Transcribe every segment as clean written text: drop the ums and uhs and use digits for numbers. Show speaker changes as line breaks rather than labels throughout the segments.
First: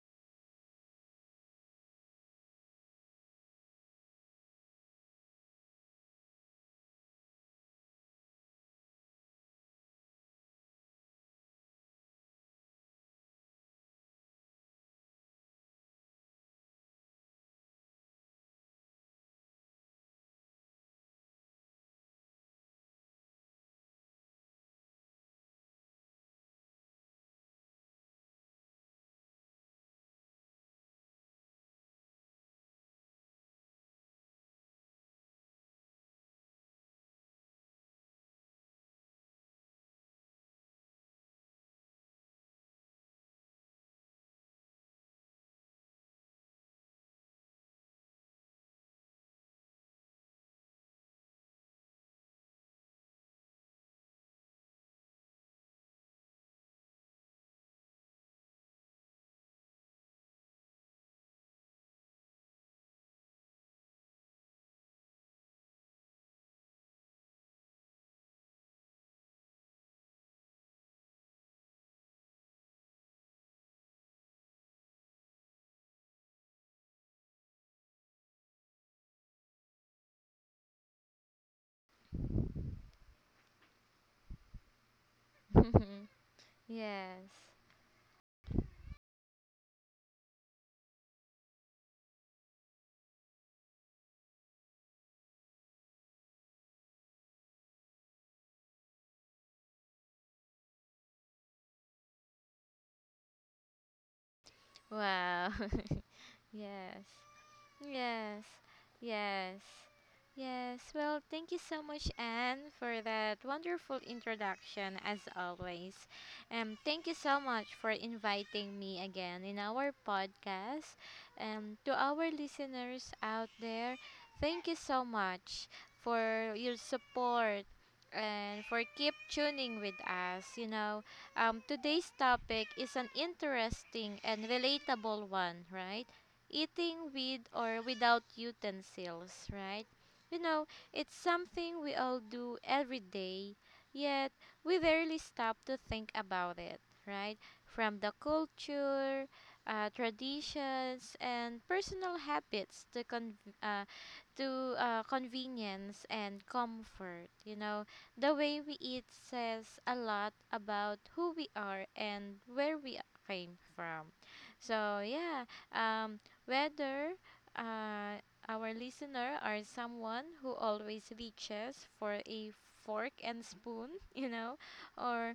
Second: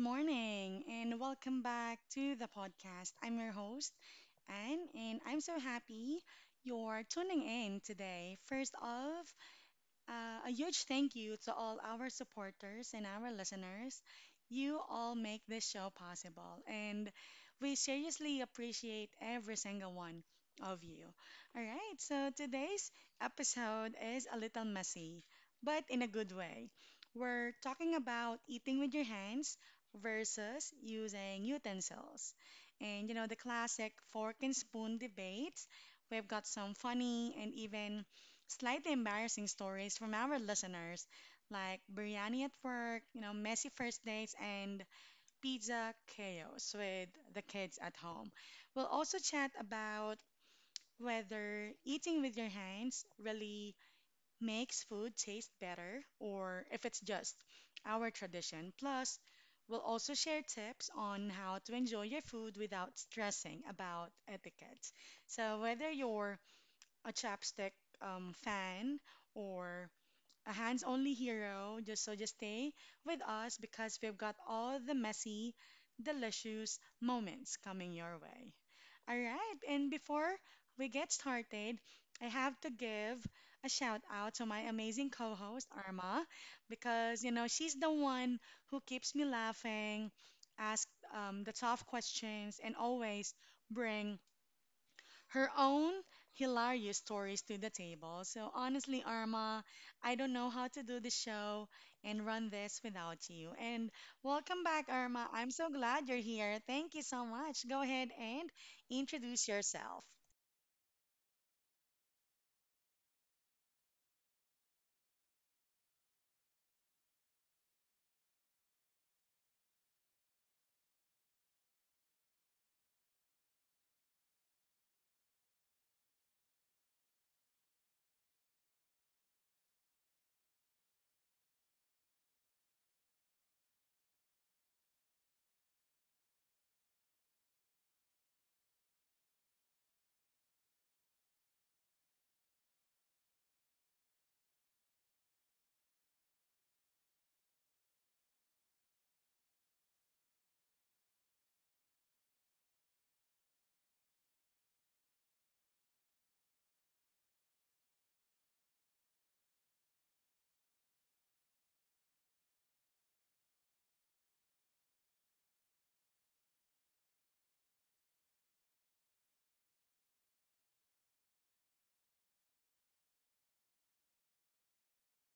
morning and welcome back to the podcast. I'm your host, Anne, and I'm so happy you're tuning in today. First off, a huge thank you to all our supporters and our listeners. You all make this show possible, and we seriously appreciate every single one of you. All right, so today's episode is a little messy, but in a good way. We're talking about eating with your hands versus using utensils. And you know, the classic fork and spoon debates. We've got some funny and even slightly embarrassing stories from our listeners, like biryani at work, you know, messy first dates, and pizza chaos with the kids at home. We'll also chat about whether eating with your hands really makes food taste better or if it's just our tradition. Plus, we'll also share tips on how to enjoy your food without stressing about etiquette. So, whether you're a chapstick fan, or a hands only hero. Just stay with us because we've got all the messy, delicious moments coming your way. All right, and before we get started, I have to give a shout out to my amazing co-host Arma because
Yes.
you know she's the one who keeps me laughing, asks the tough questions, and always bring her own hilarious stories to the table. So honestly, Arma, I don't know how to do the show and run this without you. And welcome back, Arma. I'm
Wow.
so glad you're here. Thank
Yes.
you so much. Go ahead
Yes,
and introduce
yes,
yourself.
yes. Well, thank you so much, Anne, for that wonderful introduction, as always. Thank you so much for inviting me again in our podcast. To our listeners out there, thank you so much for your support and for keep tuning with us. Today's topic is an interesting and relatable one, right? eating with or without utensils, right? You know, it's something we all do every day, yet we rarely stop to think about it, right? From the culture, traditions, and personal habits uh, to convenience and comfort, the way we eat says a lot about who we are and where we came from. So, yeah, um, whether uh, our listener are someone who always reaches for a fork and spoon, or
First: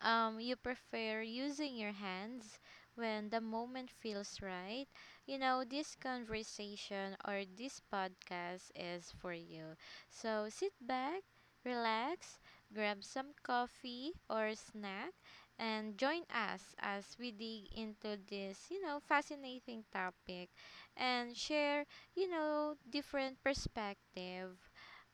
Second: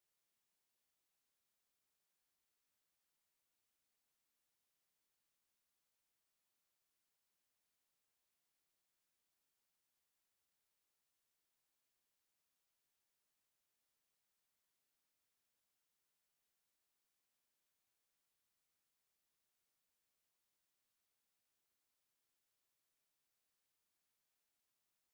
you prefer using your hands when the moment feels right, this conversation or this podcast is for you. So sit back, relax, grab some coffee or snack, and join us as we dig into this fascinating topic and share different perspective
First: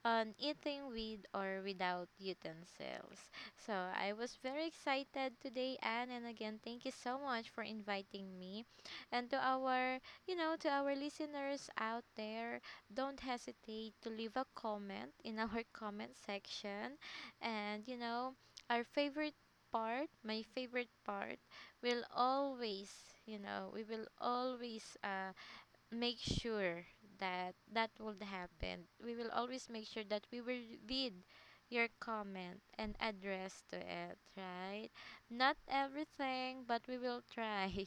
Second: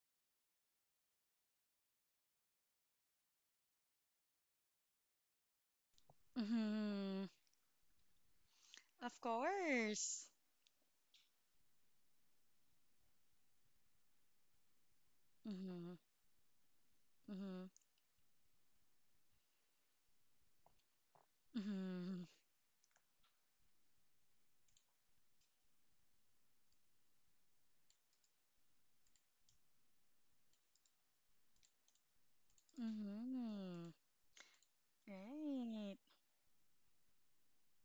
on eating with or without utensils. So I was very excited today, Anne, and again, thank you so
Mm-hmm.
much for inviting me.
Of
And to our,
course.
you know, to our listeners out there, don't hesitate to leave a comment in our
Mm-hmm.
comment section.
Mm-hmm.
And our favorite my favorite part, will
Mm-hmm.
always, you know, we will always, make sure that would happen. We will always make sure that we will read your comment and address to
Mm-hmm.
it, right? Not everything, but we will try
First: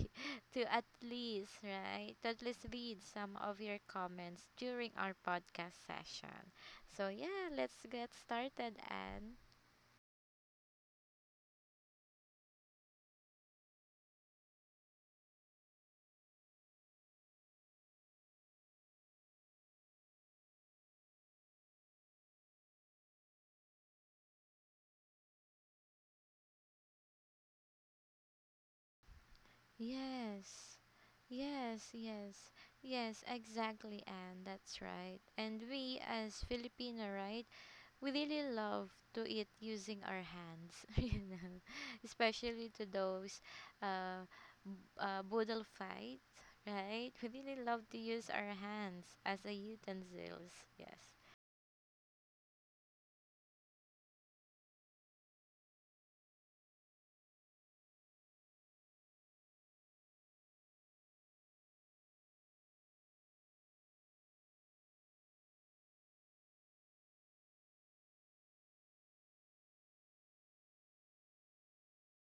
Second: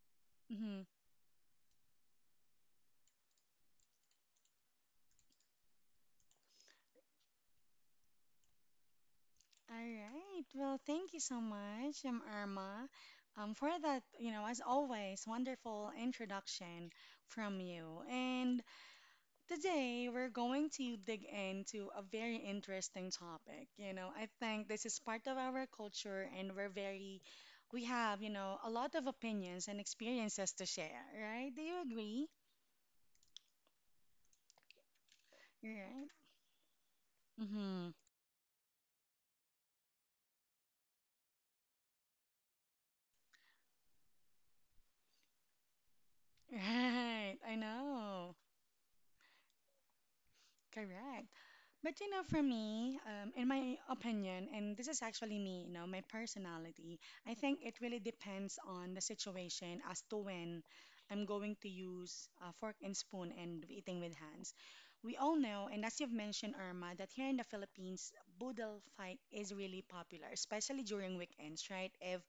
to at
Right.
least, right? To at least read some of your comments during our podcast session. So, yeah, let's get started and
All right. Well, thank you so much, Irma, for that, you know, as always, wonderful introduction from you. And today we're going to dig into a very interesting topic. You know, I think this is part of our culture, and we have, you know, a lot of opinions and experiences to
yes.
share, right? Do you
Yes,
agree?
yes. Yes, exactly, and that's right. And we
Right.
as Filipino, right?
Mm-hmm.
We really love to eat using our hands, especially to those uh, b- boodle fight, right? We
Right. I
really love to use
know.
our hands as a utensils. Yes.
Correct. But you know, for me, in my opinion, and this is actually me, you know, my personality, I think it really depends on the situation as to when I'm going to use a fork and spoon and eating with hands. We all know, and as you've mentioned, Irma, that here in the Philippines, boodle fight is really popular, especially during weekends, right? If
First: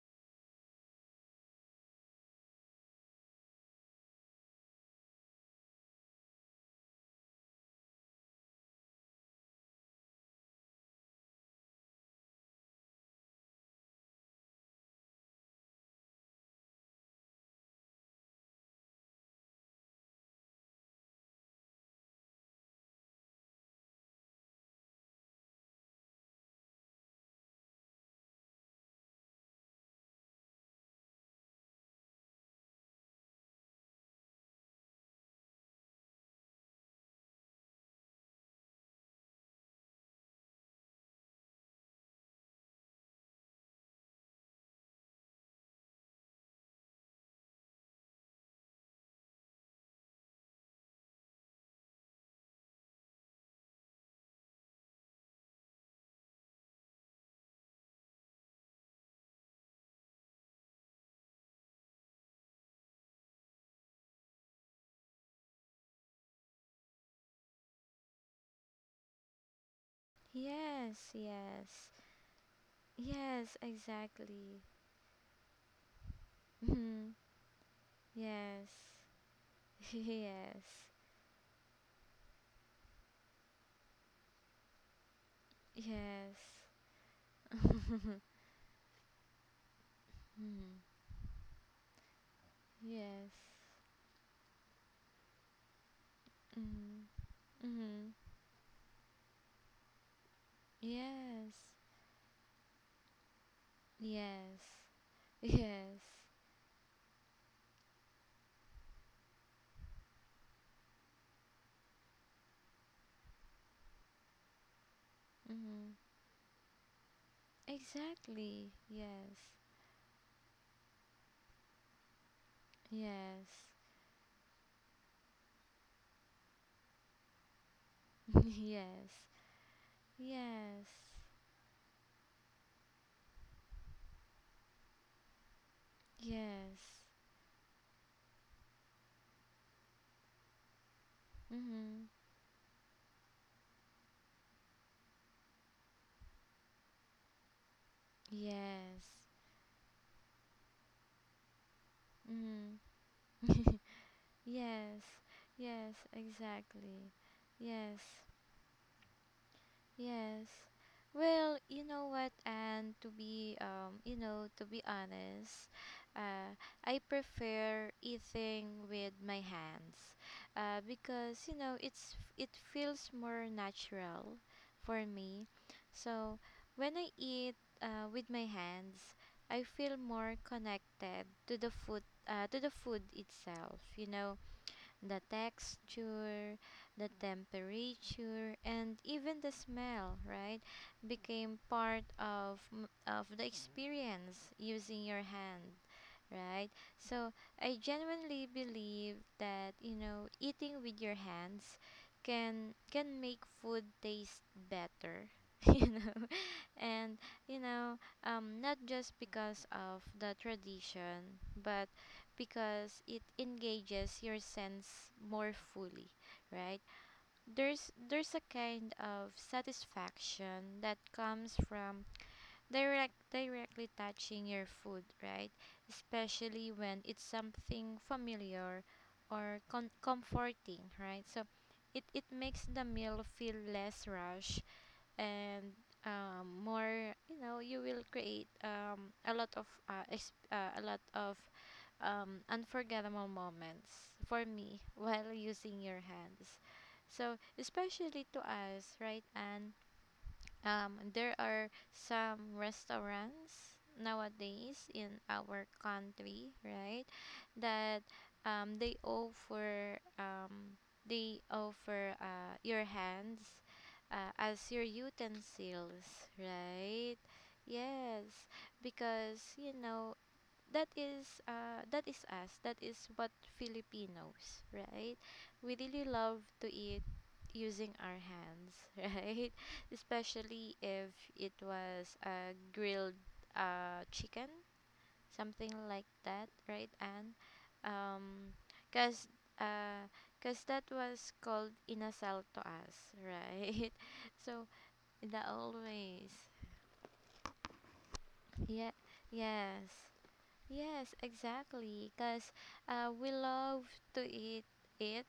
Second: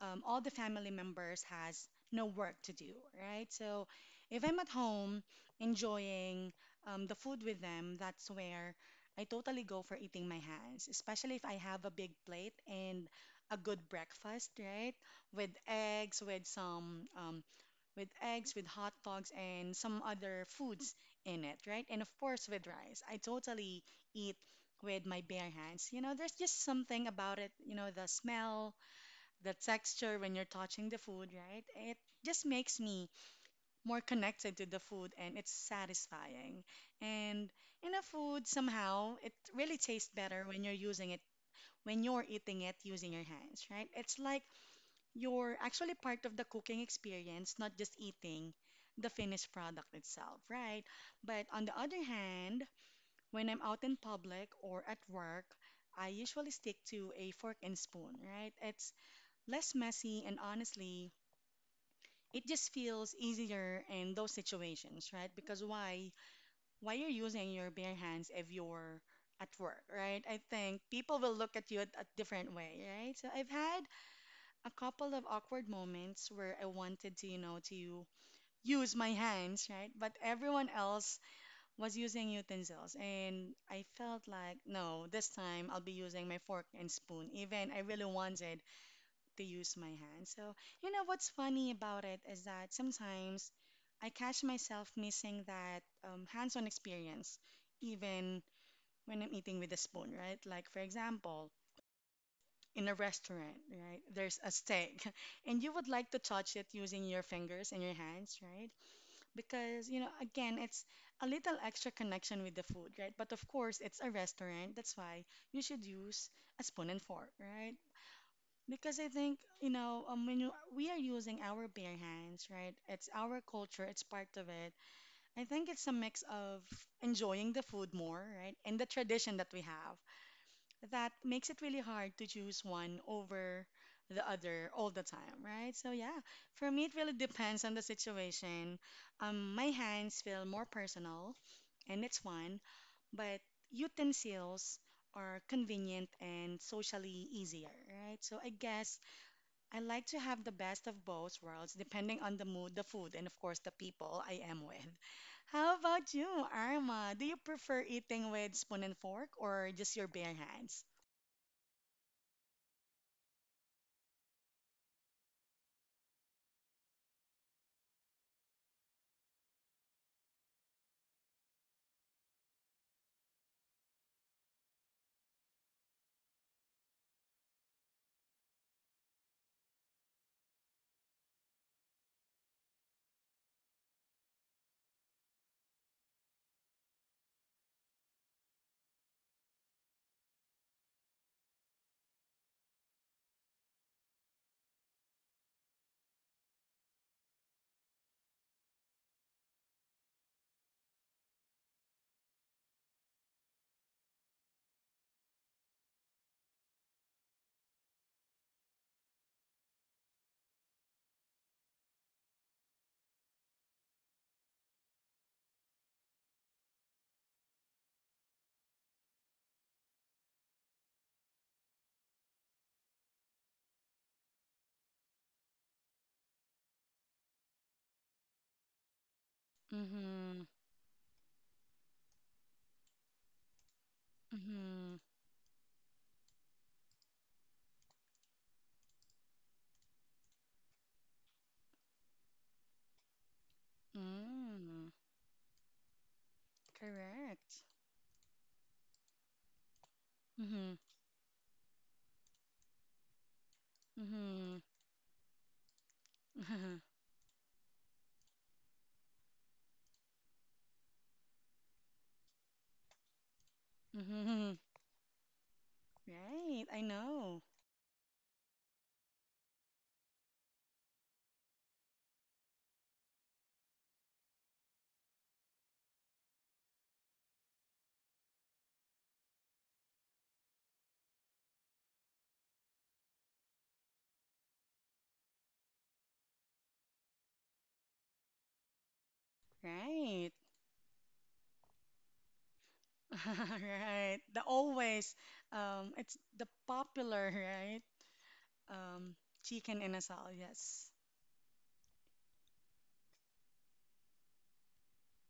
all the family members has no work to do, right? So if I'm at home enjoying the food with them, that's where I totally go for eating my hands, especially if I have a big plate and a good breakfast, right? With eggs, with some um, with eggs, with hot dogs and some other foods in it, right? And of course with rice. I totally eat with my bare hands. You know, there's just something about it, you know, the smell, the texture when you're touching the food, right? It just makes me more connected to the food and it's satisfying. And in a food, somehow, it really tastes better when when you're eating it using your hands, right? It's like you're actually part of the cooking experience, not just eating the finished product itself, right? But on the other hand, when I'm out in public or at work, I usually stick to a fork and spoon, right? It's less messy and honestly it just feels easier in those situations, right? Because why you're using your bare hands if you're at work, right? I think
Yes.
people will look at you a,
Yes.
a different way, right? So I've
Yes.
had
Exactly.
a couple of awkward moments where I
Mhm.
wanted to, you know, to
Yes.
use my hands, right? But everyone
Yes.
else was using utensils and I felt like no, this time I'll be using
Yes.
my fork and spoon. Even I really wanted to use my hands. So,
Mm.
you know, what's funny about it is that
Yes.
sometimes I catch myself missing that hands on
Mm.
experience,
Mm.
even when I'm eating with a spoon, right? Like, for example,
Yes.
in a restaurant, right? There's a
Yes.
steak, and you would
Yes.
like to touch it using your fingers and your hands, right? Because, you know, again, it's a little extra connection with the food, right? But of course, it's a restaurant. That's why you should
Mm.
use a spoon and fork, right?
Exactly.
Because I think,
Yes.
you know, we are using our bare hands, right? It's our
Yes.
culture, it's part of it. I think it's a mix of enjoying the food more, right? And the
Yes.
tradition that we have
Yes.
that makes it really hard to choose one over the other all the time, right? So, yeah, for me, it
Yes.
really depends on the situation. My hands feel more personal and
Mhm.
it's fun, but utensils are convenient and socially easier, right? So, I guess
Yes.
I like to have the best of both worlds, depending on the mood,
Mhm.
the food, and of course the people I am with.
Yes.
How
Yes,
about you,
exactly.
Arma? Do you prefer
Yes.
eating with spoon and fork or just your bare
Yes.
hands?
Well, you know what, and to be honest, uh, I prefer eating with my hands, because it feels more natural for me. So when I eat with my hands, I feel more connected to the food itself. The texture, the temperature, and even the smell, right? Became part of the experience using your hand, right? So I genuinely believe that eating with your hands can make food taste better, you know, and you know not just because of the tradition, but because it engages your sense more fully, right? There's a kind of satisfaction that comes from directly touching your food, right? Especially when it's something familiar or
Mm-hmm.
comforting, right? So it makes the meal feel less rush
Mm-hmm.
and more, you will create a lot of unforgettable moments for me
Mm.
while using your hands, so
Correct.
especially to us, right, and
Mm-hmm.
there are some restaurants
Mm-hmm.
nowadays in our country, right? That um, they offer um, they offer your hands
Mm-hmm. Mm-hmm.
as your utensils,
Right. I
right?
know.
Yes, because that is us, that is what Filipinos, right? We really love to eat using our hands, right, especially if it was a grilled chicken, something like that, right, and um because uh
Right.
because that was called inasal to us, right,
Right. The
so
always,
in the
it's the
always.
popular, right?
Yeah.
Um, chicken and
Yes.
asal, yes.
Yes, exactly. Because we love to eat it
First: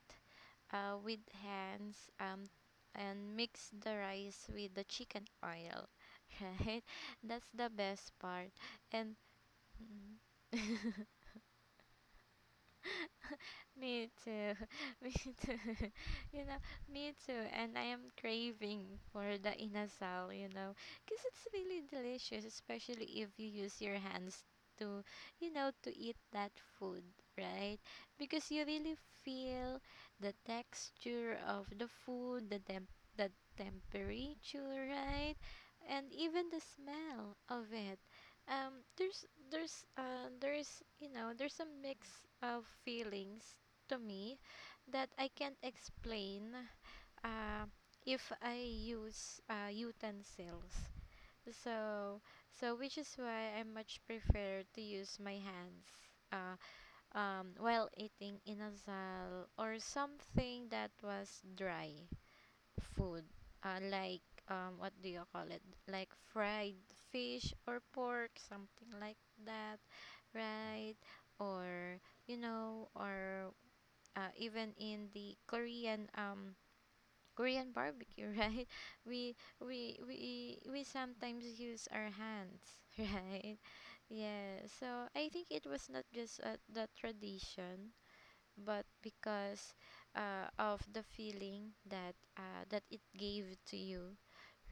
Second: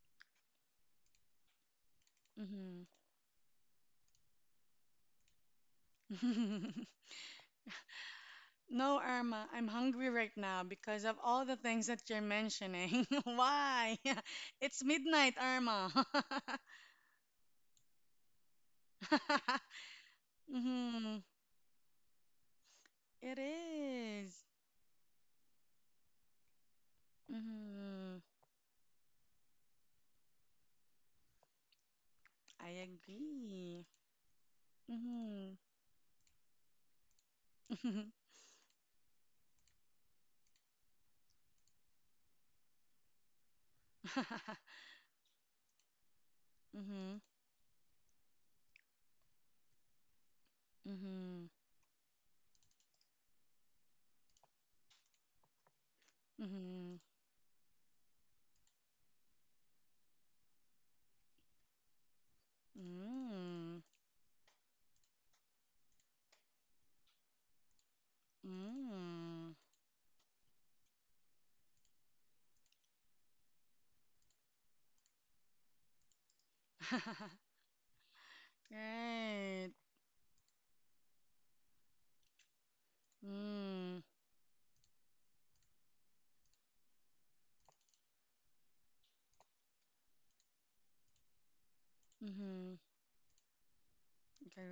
with hands, and mix the rice with the chicken oil, right? That's the best part.
No,
And
Irma, I'm hungry right now because of all the things that you're mentioning. Why?
me too.
It's
Me
midnight,
too.
Irma.
You know, me too. And I am craving for the inasal,
Mm-hmm.
because it's really delicious, especially if
It
you use your
is.
hands to, to eat that food, right?
Mm-hmm.
Because you really feel the texture of the food, the
I
temp the
agree.
temperature, right?
Mm-hmm.
And even the smell of it. Um, there's there's you know there's a mix of feelings to me that I can't explain
Mm-hmm.
uh, if I use utensils.
Mm-hmm.
So, so, which is why I much prefer to use my hands, uh,
Mm-hmm.
while eating inasal or something that was dry food,
Mm-hmm.
like what do you call it? Like fried fish or pork, something like
Mm-hmm.
that, right? Or you know, or even in the Korean um Korean barbecue, right? We
Right.
we we we sometimes use our hands, right?
Mm-hmm.
Yeah. So I think it was not just the tradition, but because of the feeling that it gave to you,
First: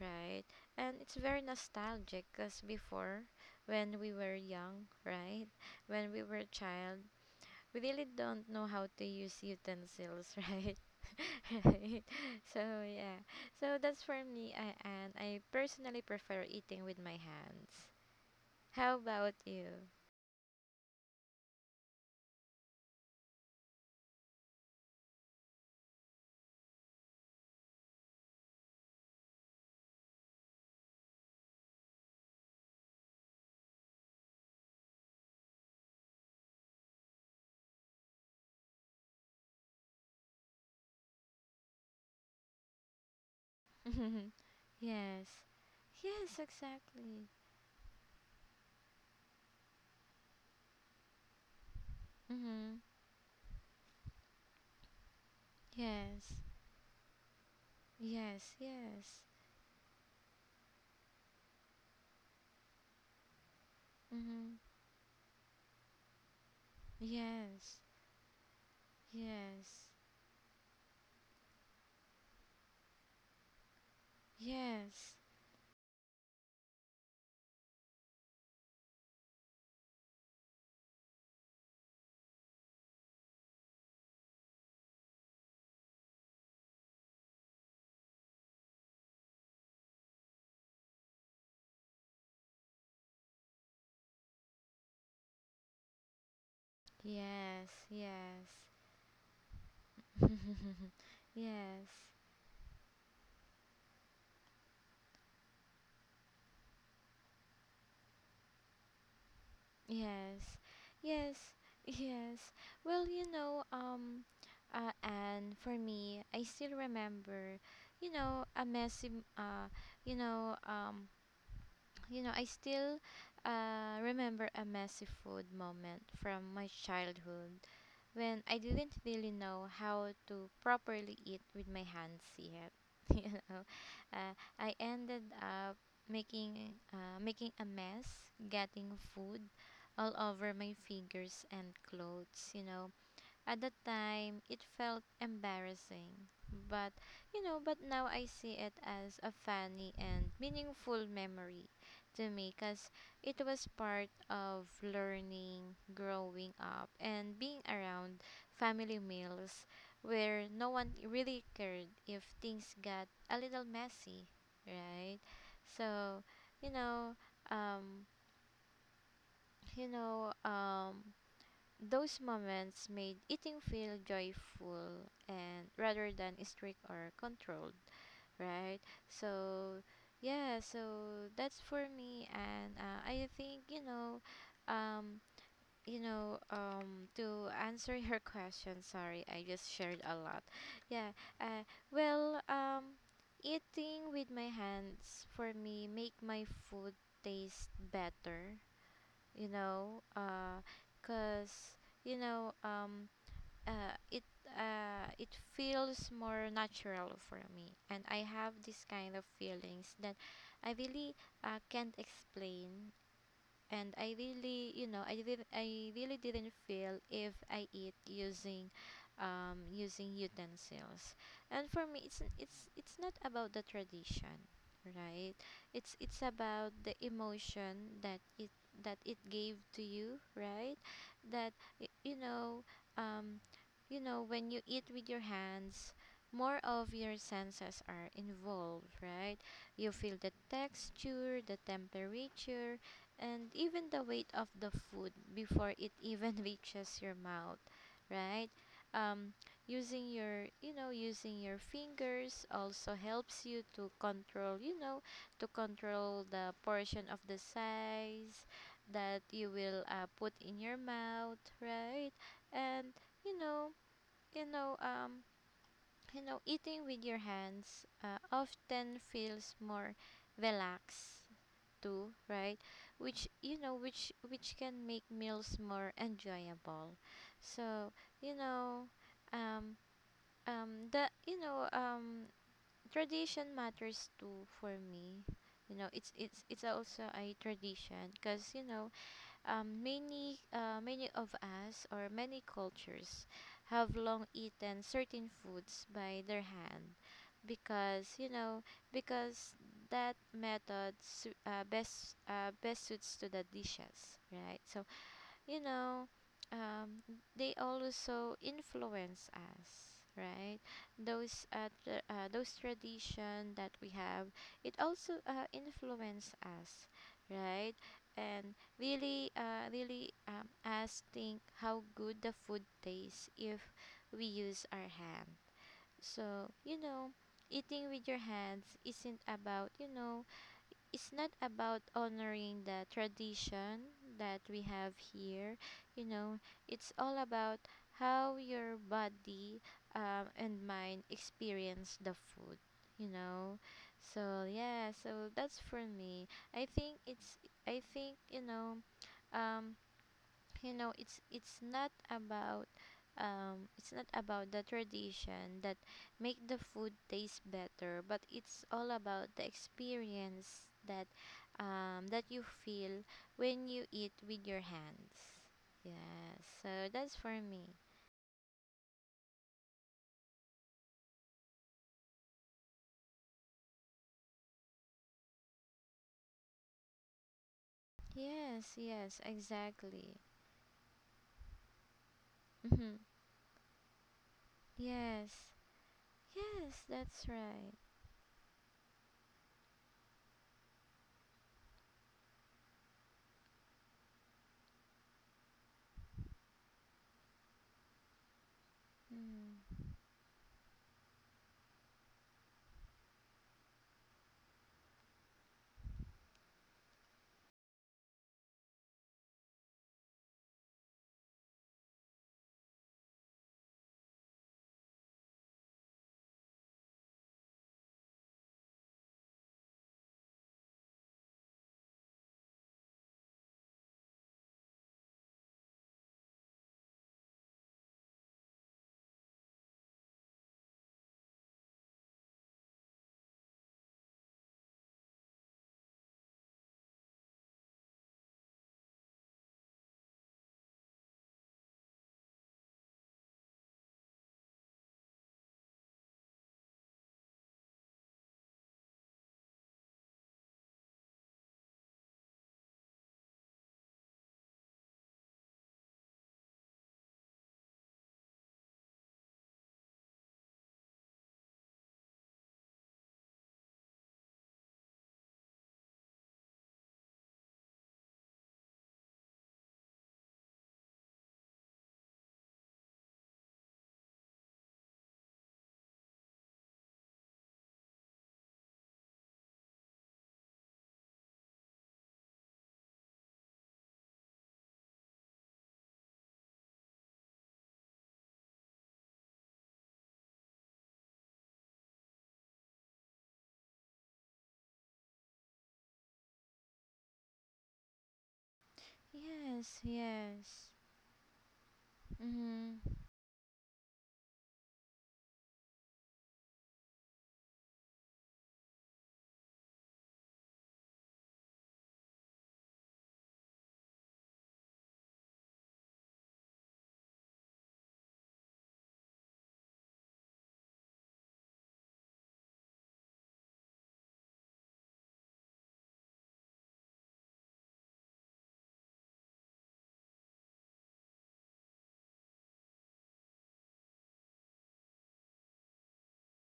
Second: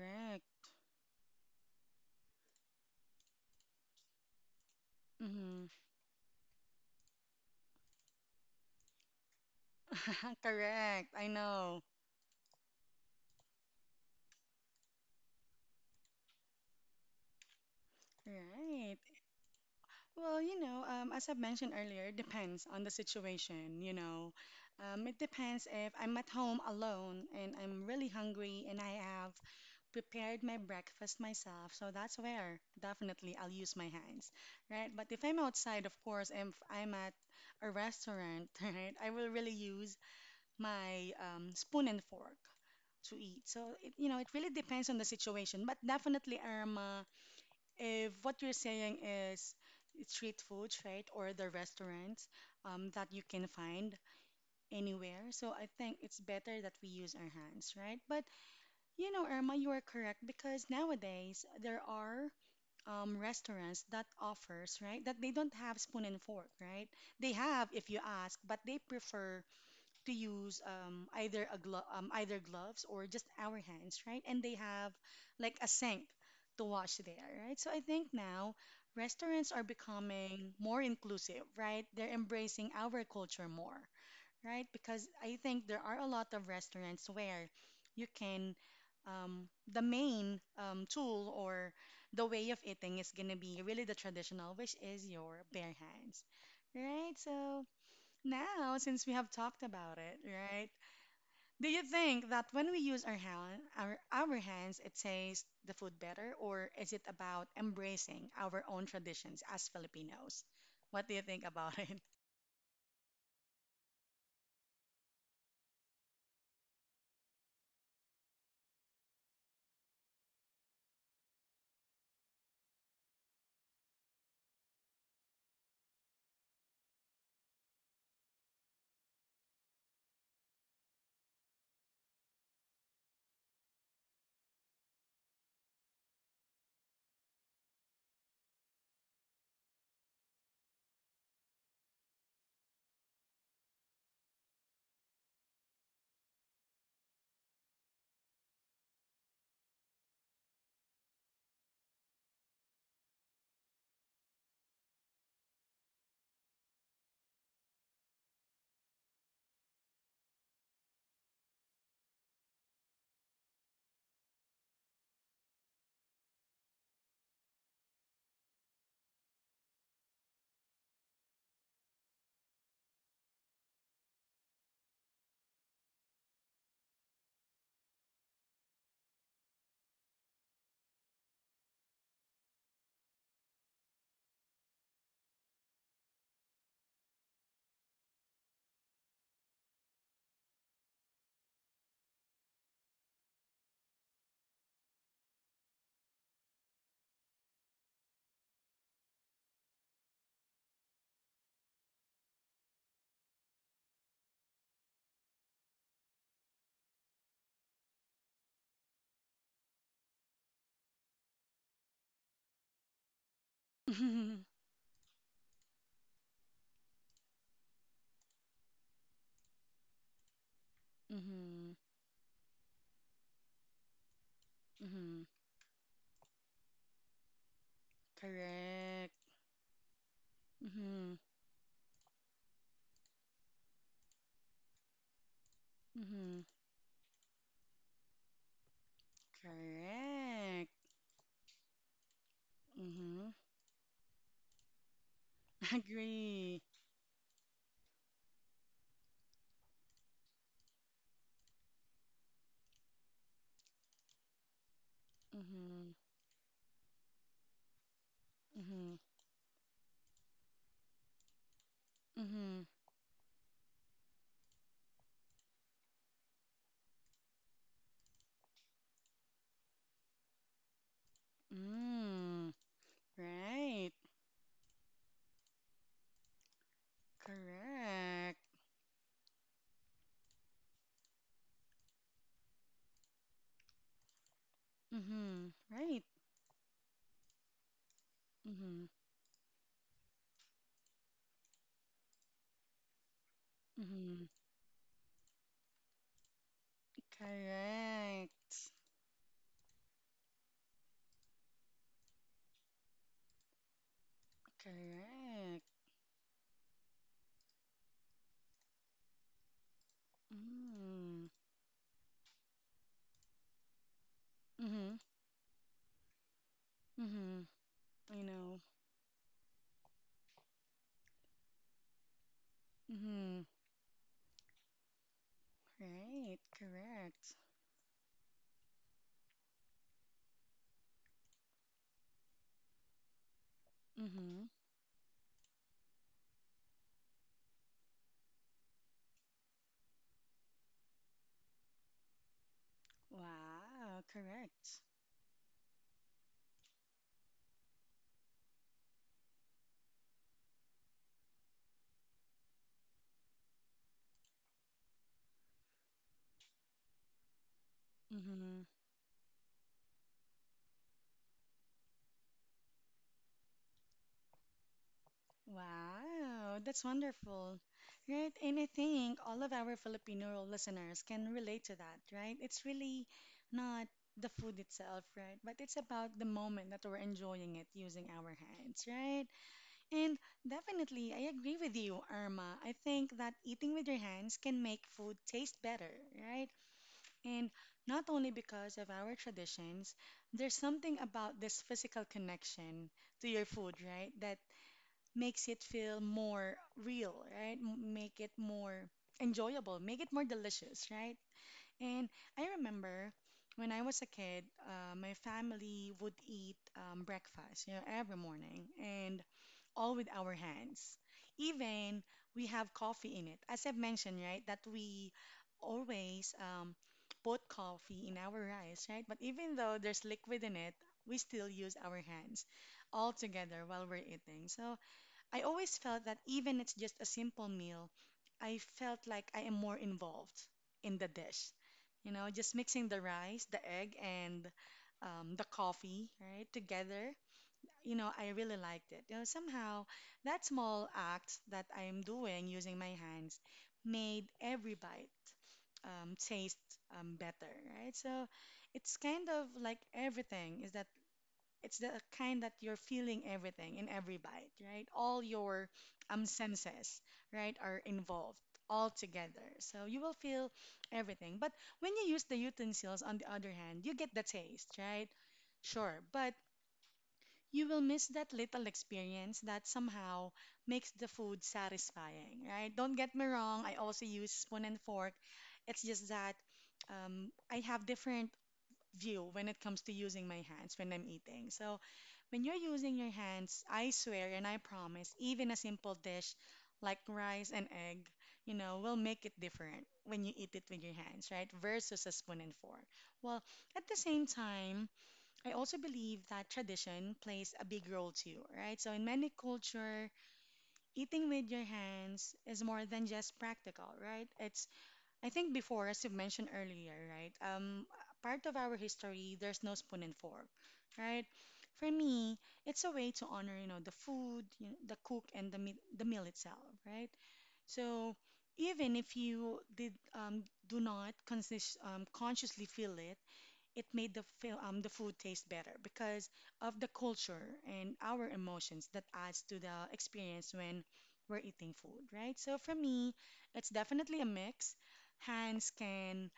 right? And it's very nostalgic because before, when we were young, right?
Mm-hmm.
When we were child, we really don't know how to use utensils, right?
Correct. I know.
Right. So, yeah. So that's for me, and I personally prefer eating with my hands. How
Right.
about you?
Well, you know, as I mentioned earlier, it depends on the situation, you know. It depends if I'm at home alone and I'm really hungry and I have prepared my breakfast myself. So that's where definitely I'll use my hands, right? But if I'm outside, of course, if I'm at a restaurant, right, I will really use my spoon and fork to eat. So it, you know, it really depends on the
Yes.
situation. But
Yes,
definitely, Irma,
exactly.
if what you're saying is street food, right, or the restaurants
Mhm.
that you can find anywhere, so I think it's
Yes.
better that we use our hands, right? But
Yes,
you
yes.
know, Irma, you are correct because nowadays there are restaurants that
Mhm.
offers, right, that they don't have spoon and fork, right? They have
Yes.
if you ask, but they prefer
Yes.
to use either gloves or just our hands, right? And they have
Yes.
like a sink to wash there, right? So I think now restaurants are becoming more inclusive, right? They're embracing our culture more, right? Because I think there are a lot of restaurants where you can the main tool or the way of eating is gonna be really the traditional, which is your bare hands, right? So
Yes, yes.
now, since we have talked about it, right? Do you
Yes.
think that when we use our hands, it tastes the food better, or is it about embracing our own traditions as Filipinos?
Yes,
What do you
yes,
think about it?
yes. Well, and for me, I still remember, you know, a messy, m- you know, um, I still remember a messy food moment from my childhood when I didn't really know how to properly eat with my hands yet. you know, uh, I ended up making making a mess, getting food all over my fingers and clothes. At the time, it felt embarrassing, but but now I see it as a funny and meaningful memory to me because it was part of learning, growing up, and being around family meals where no one really cared if things got a little messy, right? So, you know, um, you know, um, those moments made eating feel joyful and rather than strict or controlled, right? So, yeah, that's for me, and I think, um to answer your question, sorry, I just shared a lot. Yeah. Well, eating with my hands for me make my food taste better, you know because you know um uh, it it feels more natural for me, and I have this kind of feelings that I really can't explain, and I really, you know, I did I really didn't feel if I eat using utensils. And
Mm-hmm.
for me, it's not about the tradition,
Mm-hmm. Mm-hmm.
right? It's about the emotion that it that
Correct.
it gave to you, right?
Mm-hmm.
That, y- you know, um when you eat with your hands,
Mm-hmm.
more of your senses are involved, right. You feel the
Correct.
texture, the temperature,
Mm-hmm.
and even the weight of the food before it even
Agree.
reaches your mouth, right. um using your fingers also helps you to control you know to
Mm-hmm.
control the portion of the size
Mm-hmm.
that you will put in your mouth, right.
Mm-hmm.
And you know you know um eating with your hands often feels more relaxed too,
Mm.
right? Which you know,
Right.
which can make meals more enjoyable. So you
Correct.
know, um, the tradition matters too for me.
Mm-hmm. Right.
It's also a tradition because
Mm-hmm.
many of us or many cultures have
Mm-hmm.
long eaten certain foods by their hand, because you know
Correct.
because that method best suits to the dishes, right, so you
Correct.
know, um, they also influence us, right?
Mm.
Those tradition that we have, it
Mm-hmm.
also influence us,
Mm-hmm.
right?
I
And
know.
really, us think how good the food tastes
Mm-hmm.
if we use our hand.
Right.
So,
Correct.
eating with your hands isn't about you know it's not about honoring the tradition that
Mm-hmm.
we have here. you know it's all about how your body, and mind experience the food. you know
Wow.
so
Correct.
yeah so that's for me. I think it's I think you know um you know it's it's not about it's not about the tradition that make the food taste better, but
Mm-hmm.
it's all about the experience that you feel when you eat with your hands. Yes,
Wow. That's
so that's for
wonderful.
me.
Right. And I think all of our Filipino listeners can relate to that, right? It's really not the food itself, right? But it's about the moment that we're enjoying it using our
Yes,
hands,
yes,
right? And
exactly.
definitely, I agree with you, Irma. I
Mm-hmm.
think that eating with your hands can make food
Yes.
taste better, right?
Yes, that's
And
right.
not only because of our traditions, there's something about this physical connection to your food, right? That makes it feel more real, right? M- Make it more
Mm.
enjoyable, make it more delicious, right? And I remember when I was a kid, my family would eat breakfast, you know, every morning. And all with our hands. Even we have coffee in it. As I've mentioned, right, that we always put coffee in our rice, right? But even though there's liquid in it, we still use our hands all together while we're eating. So I always felt that even it's just a simple meal, I felt like I am more involved in the dish. You know, just mixing the rice, the egg, and the coffee, right, together you know, I really liked it. You know, somehow that small act that I'm doing using my hands made every bite taste better, right? So it's kind of like everything is that it's the kind that you're feeling everything in every bite, right? All your senses, right, are involved all together. So you will feel everything. But when you use the utensils, on the other hand, you get the taste, right? Sure, but you will miss that little experience that somehow makes the food satisfying, right? Don't get me wrong, I also use spoon and fork. It's just that I have different view when it comes to using my hands when I'm eating. So when you're using your hands, I swear and I promise, even a simple dish like rice and egg, will make it different when you eat it with your hands, right? Versus a spoon and fork. Well, at the same time, I also believe that tradition plays a big role too, right? So in many
Yes,
culture,
yes.
eating with your hands is more
Mm-hmm.
than just practical, right? It's I think before, as you mentioned earlier, right? Part of our history, there's no spoon and fork, right? For me, it's a way to honor, the food, the cook, and the meal itself, right? So even if you did do not conscious, consciously feel it it made the food taste better because of the culture and our emotions that adds to the experience when we're eating food, right? So for me, it's definitely a mix. Hands can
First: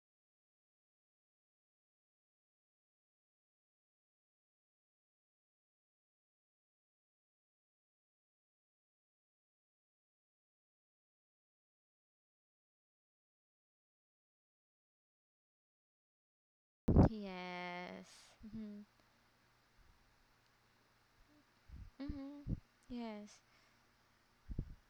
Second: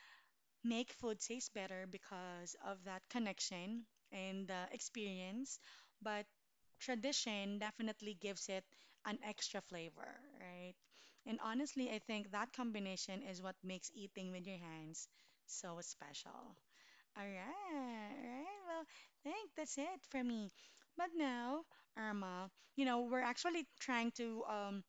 make food taste better because of that connection and the experience, but tradition definitely gives it an extra flavor, right? And honestly, I think that combination is what makes eating with your hands so special. All right, all
Yes.
right.
Mm-hmm.
Well, I think that's it for me. But now, Irma,
Mm-hmm.
we're
Yes.
actually trying to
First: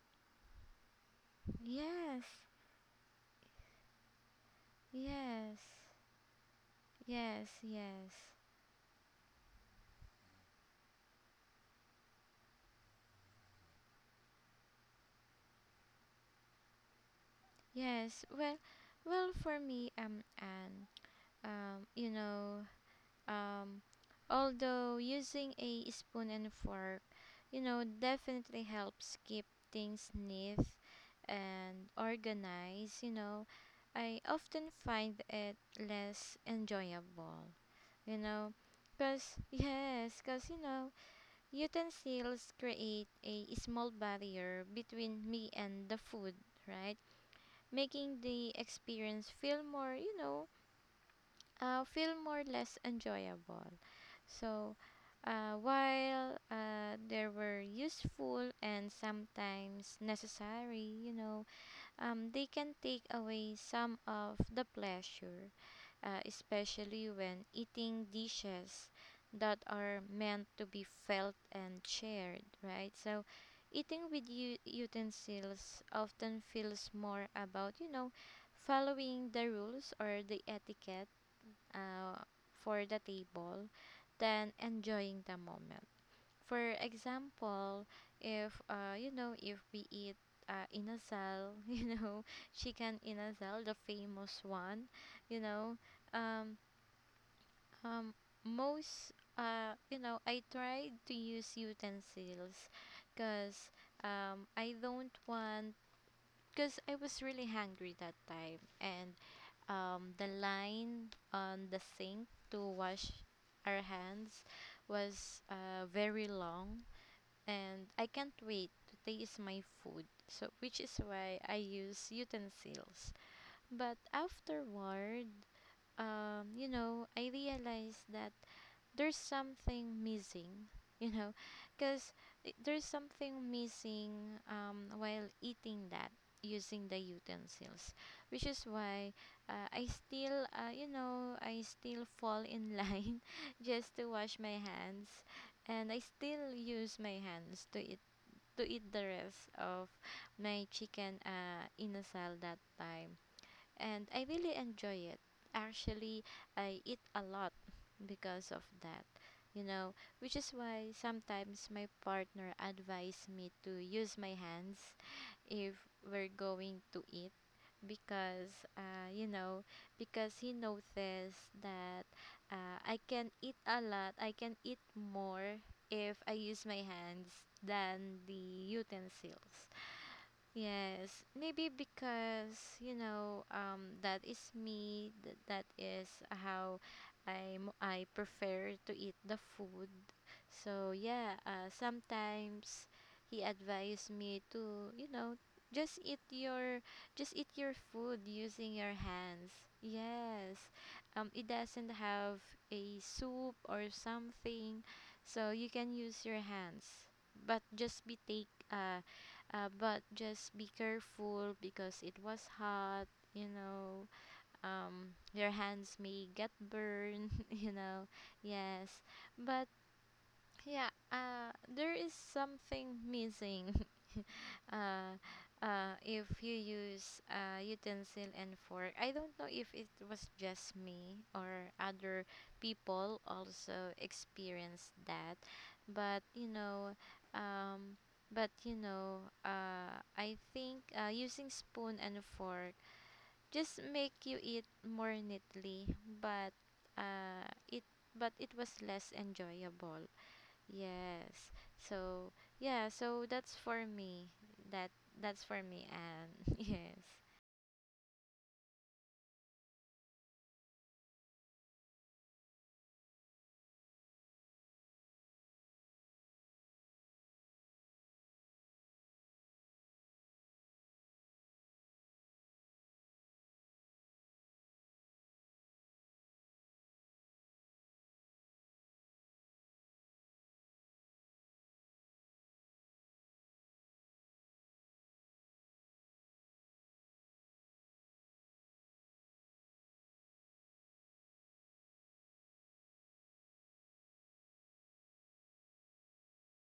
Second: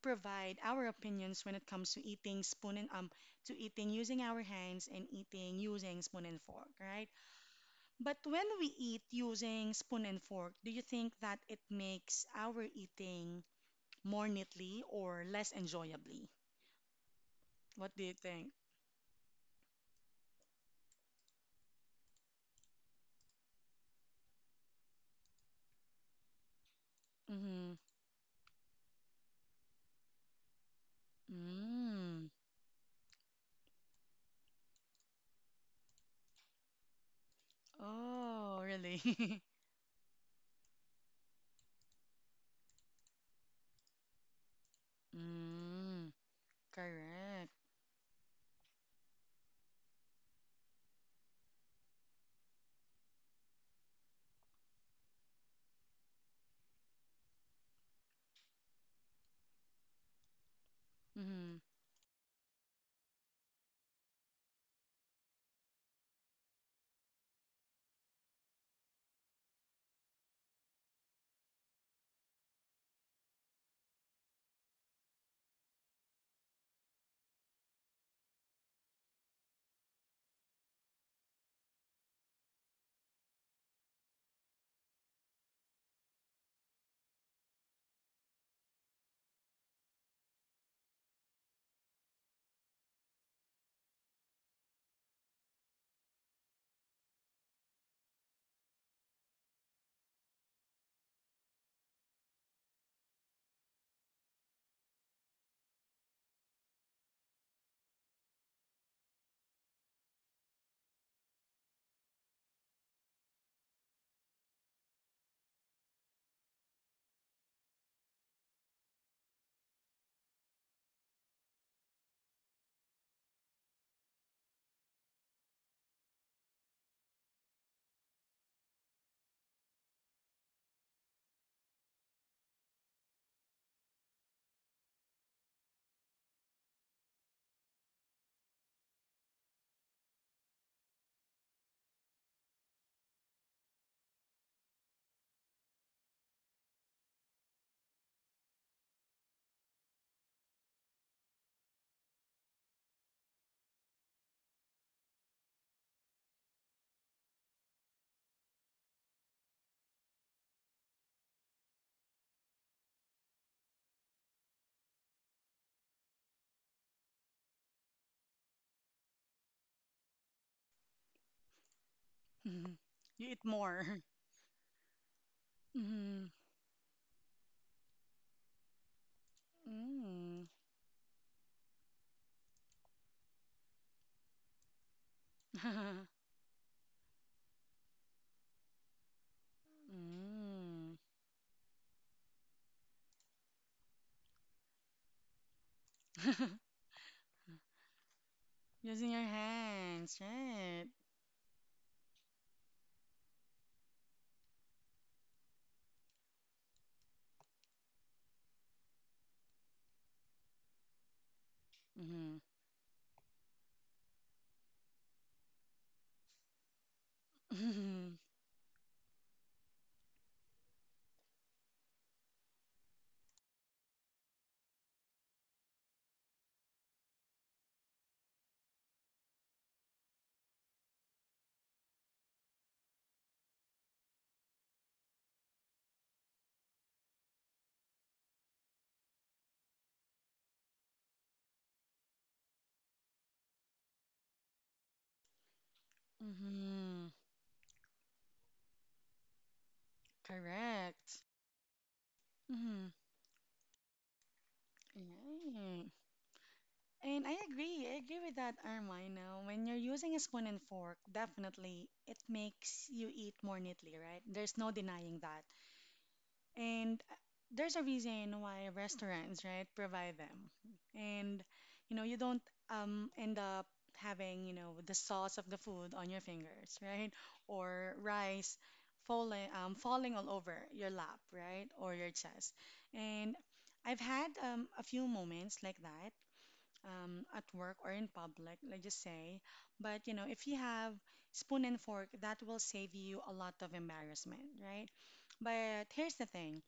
provide our opinions when it comes to
Yes.
eating spoon and to eating using our hands and eating
Yes.
using spoon and fork, right?
Yes. Yes.
But when we eat using spoon and fork, do you think that it makes our eating more neatly or less enjoyably? What do you
Yes.
think?
Well, for me, Anne, um, you know, um, although using a spoon and fork,
Mm-hmm.
definitely helps keep things neat and
Mm.
organized, I often find it less enjoyable, you know,
Oh,
because,
really?
yes, because, utensils create a small barrier between me and the
Mm.
food, right?
Correct.
Making the experience feel more, feel more less enjoyable. So, while they were useful and sometimes necessary,
Mm-hmm.
they can take away some of the pleasure, especially when eating dishes that are meant to be felt and shared, right? So, eating with utensils often feels more about, following the rules or the etiquette, uh, for the table than enjoying the moment. For example, if, if we eat, inasal, chicken inasal, the famous one, you know, um, um, most, I tried to use utensils because, I don't want, because I was really hungry that time. And the line on the sink to wash our hands was, very long. And I can't wait to taste my food. So, which is why I use utensils. But afterward, I realized that there's something missing, you know, because there's something missing, while eating that using the utensils, which is why, I still, I still fall in line just to wash my hands, and I still use my hands to eat the rest of my chicken, inasal that time, and I really enjoy it. Actually, I eat a lot because of that, which is why sometimes my partner advised me to use my hands if we're going to eat, because, because he noticed that,
Mm-hmm.
I can
You eat
eat a
more.
lot, I can eat more if
Mm-hmm.
I use my hands than the utensils.
Mm.
Yes, maybe because, that is me. That is how I prefer to eat the food. So
Mm.
yeah, sometimes he advised me to, just eat your just eat your food using your
Using your
hands.
hands,
Yes,
right?
it doesn't have a soup or something, so you can use your hands, but just be take but just be careful because it
Mm-hmm.
was hot, you know your hands may get burned,
Mm-hmm.
yes, but yeah, there is something missing, uh, if you use, utensil and fork. I don't know if it was just me or other people also experienced that, but, um, I think, using spoon and fork just make you eat more neatly, but
Mm-hmm.
it but it was less enjoyable.
Correct.
Yes. So yeah,
Mm-hmm.
so that's for me. That that's for
Yeah.
me. And yes.
And I agree. I agree with that, Armino. When you're using a spoon and fork, definitely it makes you eat more neatly, right? There's no denying that. And there's a reason why restaurants, right, provide them. And you don't end up having, the sauce of the food on your fingers, right? Or rice falling all over your lap, right? Or your chest. And I've had a few moments like that. At work or in public, let's just say. But you know, if you have spoon and fork, that will save you a lot of embarrassment, right? But here's the thing,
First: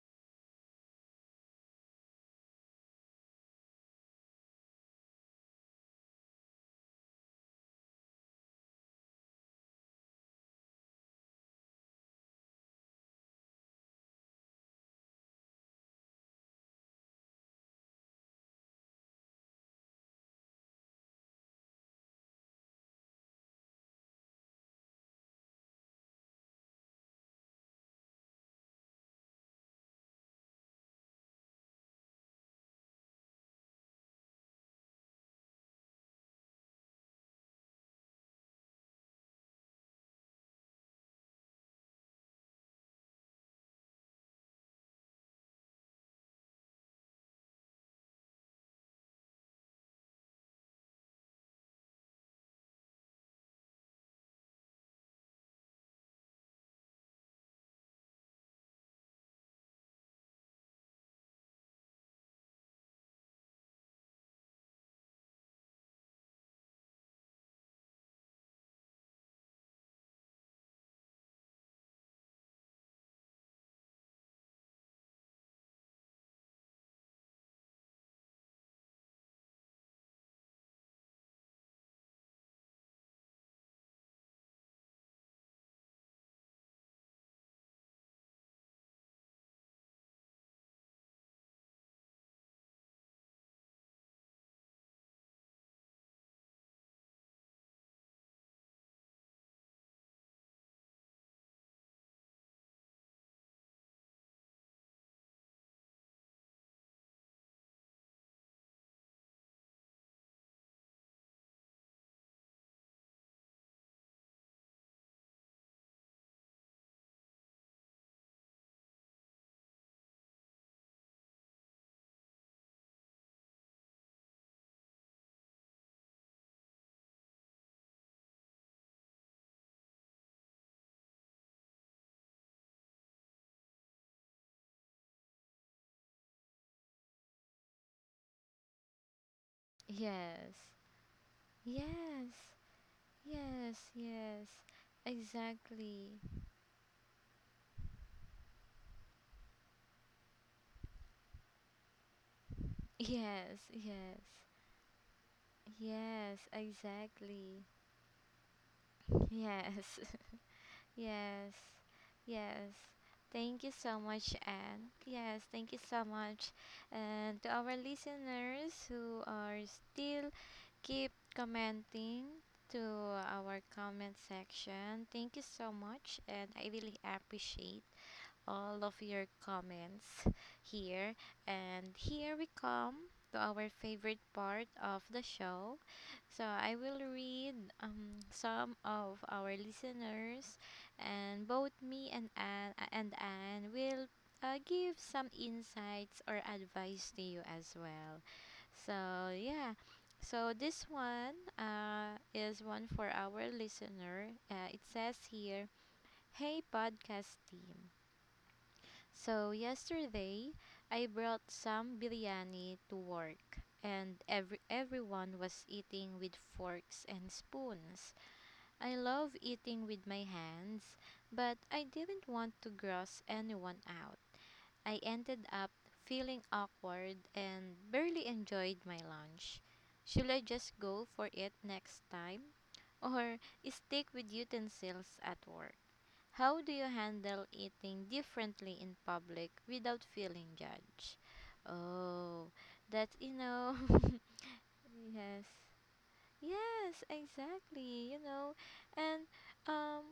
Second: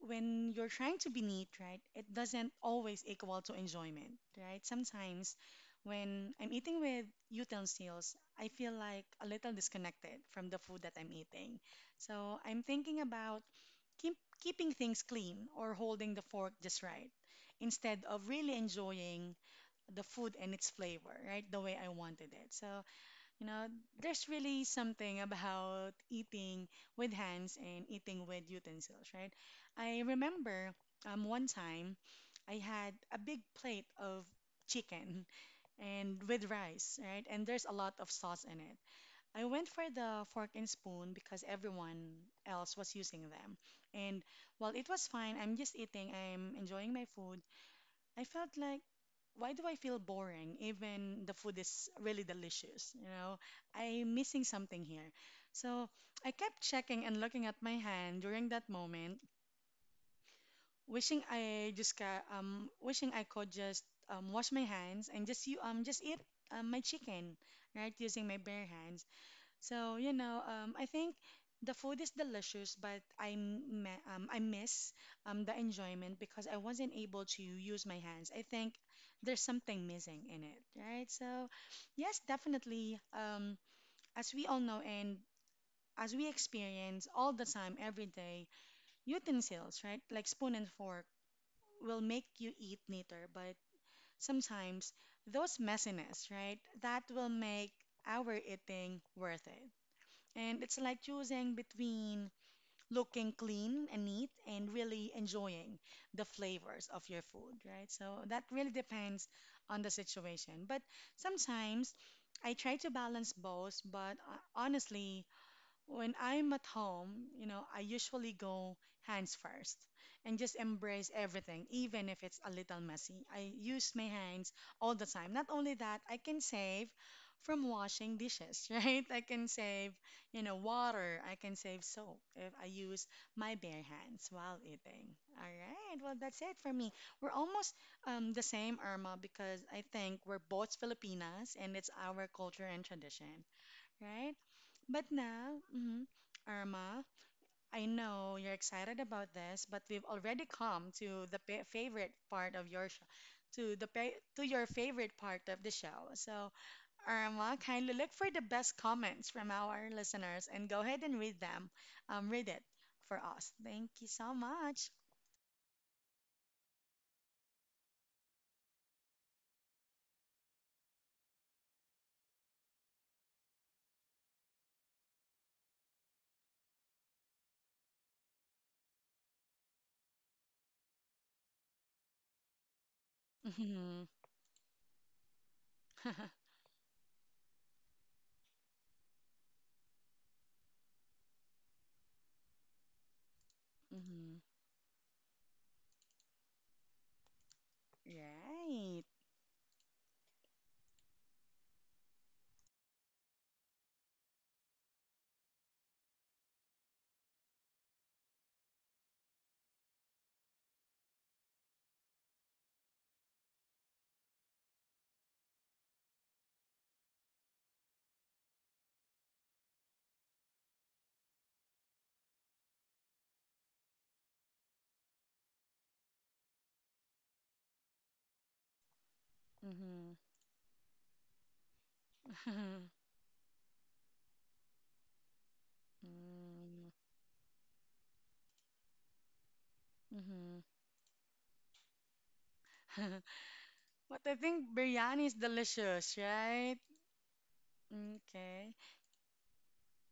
when you're trying to be neat, right, it doesn't always equal to enjoyment, right? Sometimes when I'm eating with utensils, I feel like a little disconnected from the food that I'm eating. So I'm thinking about keep, keeping things clean or holding the fork just right instead of really enjoying the food and its flavor, right, the way I wanted it. So you know, there's really something about eating with hands and eating with utensils, right? I remember one time I had a big plate of chicken and with rice, right? And there's a lot of sauce in it. I went for the fork and spoon because everyone else was using them. And while it was fine, I'm just eating, I'm enjoying my food. I felt like, why do I feel boring? Even the food is really delicious, you know? I'm missing something here. So I kept checking and looking at my hand during that moment, wishing I could just wash my hands and just eat my chicken, right? Using my bare hands. So, you know, I think the food is delicious, but I miss the enjoyment because I wasn't able to use my hands. I think there's something missing in it, right? So, yes, definitely. As we all know, and as we experience all the time, every day, utensils, right, like spoon and fork, will make you eat neater, but sometimes those messiness, right, that will make our eating worth it. And it's like choosing between looking clean and neat and really enjoying the flavors of your food, right? So that really depends on the situation. But sometimes I try to balance both, but honestly, when I'm at home, I usually go hands first and just embrace everything, even if it's a little messy. I use my hands all the time. Not only that, I can save from washing dishes, right? I can save, water. I can save soap if I use my bare hands while eating. All right. Well, that's it for me. We're almost the same, Irma, because I think we're
Yes.
both Filipinas and it's our
Yes.
culture and tradition,
Yes.
right?
Yes.
But now, mhm,
Exactly.
Irma, I know you're excited about this, but we've already come to the pa favorite part of your show,
Yes.
to the pa
Yes.
to your favorite part of the show.
Yes,
So, Irma,
exactly.
kindly look for the best comments from our
Yes.
listeners and go ahead and read
Yes.
them. Read it
Yes.
for us.
Thank you
Thank
so
you
much,
so much.
Anne. Yes, thank you so much. And to our listeners who are still keep commenting to our comment section, thank you so much, and I really appreciate all of your comments here. And here we come to our
Hmm.
favorite part of the show. So I will read, some of our listeners, and both me and Anne will,
Hmm.
give some insights or advice to you as well.
Right.
So yeah, so this one, is one for our listener. It says here, "Hey podcast team. So yesterday, I brought some biryani to work, and everyone was eating with forks and spoons. I love eating with my hands, but I didn't want to gross anyone out. I ended up feeling awkward and barely enjoyed my lunch.
Hmm.
Should I just go for it next time? Or stick with utensils at work? How do you handle eating differently in public without feeling
Mm-hmm.
judged?" Oh, that's,
But I think biryani is
yes.
delicious, right?
Yes, exactly. You know,
Okay.
and um,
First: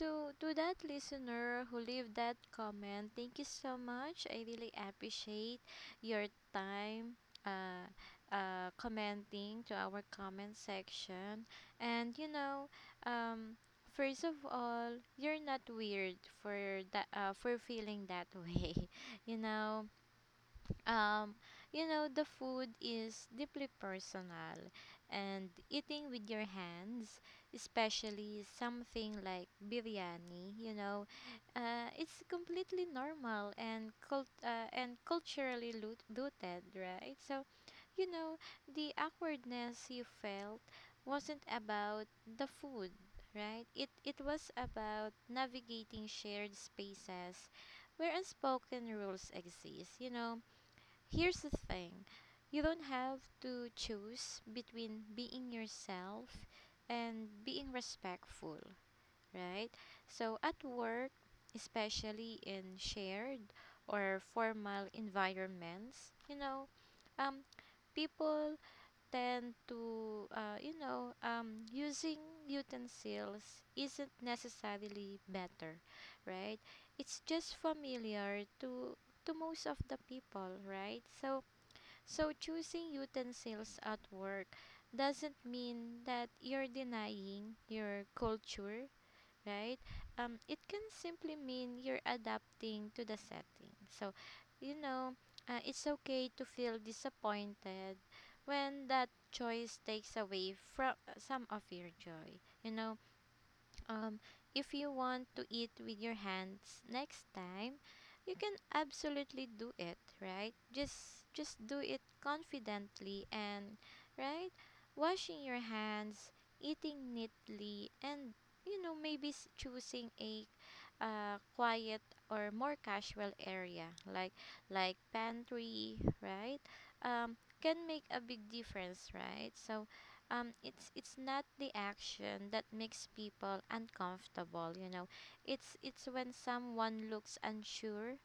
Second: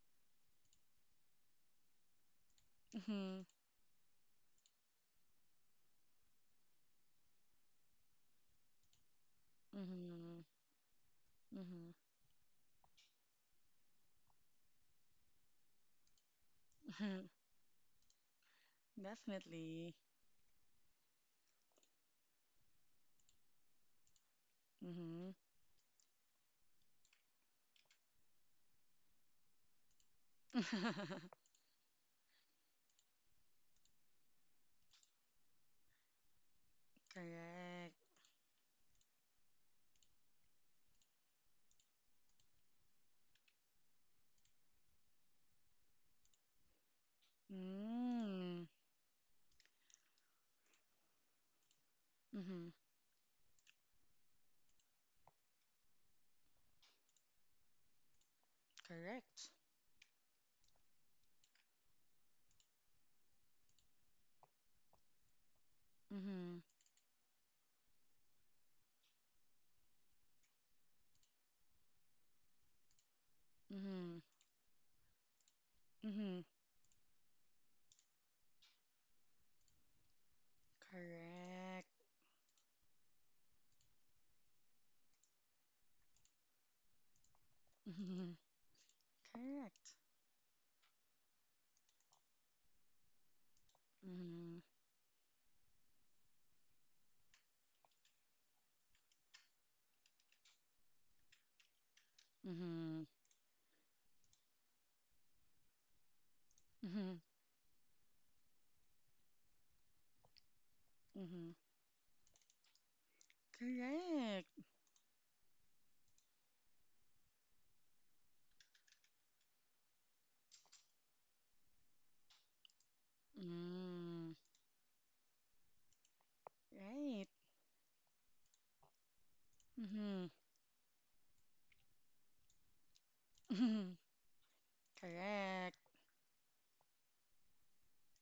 to that listener who leave that comment, thank
Mm-hmm.
you so much. I really appreciate your time. Uh, commenting to our
Mm-hmm.
comment section. And um, first of all, you're not weird for that.
Mm-hmm.
For feeling that way, you know
Definitely.
um, you know, the food is deeply personal,
Mm-hmm.
and eating with your hands, especially something like biryani, it's completely normal, and cult and culturally rooted, right? So,
Correct.
you know, the awkwardness you felt wasn't about the food, right? It was about navigating shared spaces where
Mm.
unspoken rules exist, you know. Here's the thing, you
Mm-hmm.
don't have to choose between being yourself and being respectful,
Correct.
right? So, at work, especially in shared or formal environments,
Mm-hmm.
um, people tend to, using utensils isn't
Mm-hmm.
necessarily better,
Mm-hmm.
right? It's just familiar to most of the people, right? So,
Correct.
so, choosing utensils at work doesn't mean that you're denying your
Mm-hmm.
culture, right?
Correct.
It can simply mean you're adapting to the setting. So,
Mm-hmm.
you know, it's okay to feel disappointed when that choice takes away from, some of your joy. You know,
Mm-hmm.
um, if you want to eat with your hands
Mm-hmm.
next time, you can absolutely do it, right? Just
Mm-hmm.
just do it confidently, and right?
Correct.
Washing your hands, eating neatly, and maybe choosing a, quiet or more casual area, like
Mm.
pantry, right?
Right.
Can make a big difference, right? So,
Mm-hmm.
it's not the action that makes people
Mm-hmm.
uncomfortable, it's
Correct.
it's when someone looks unsure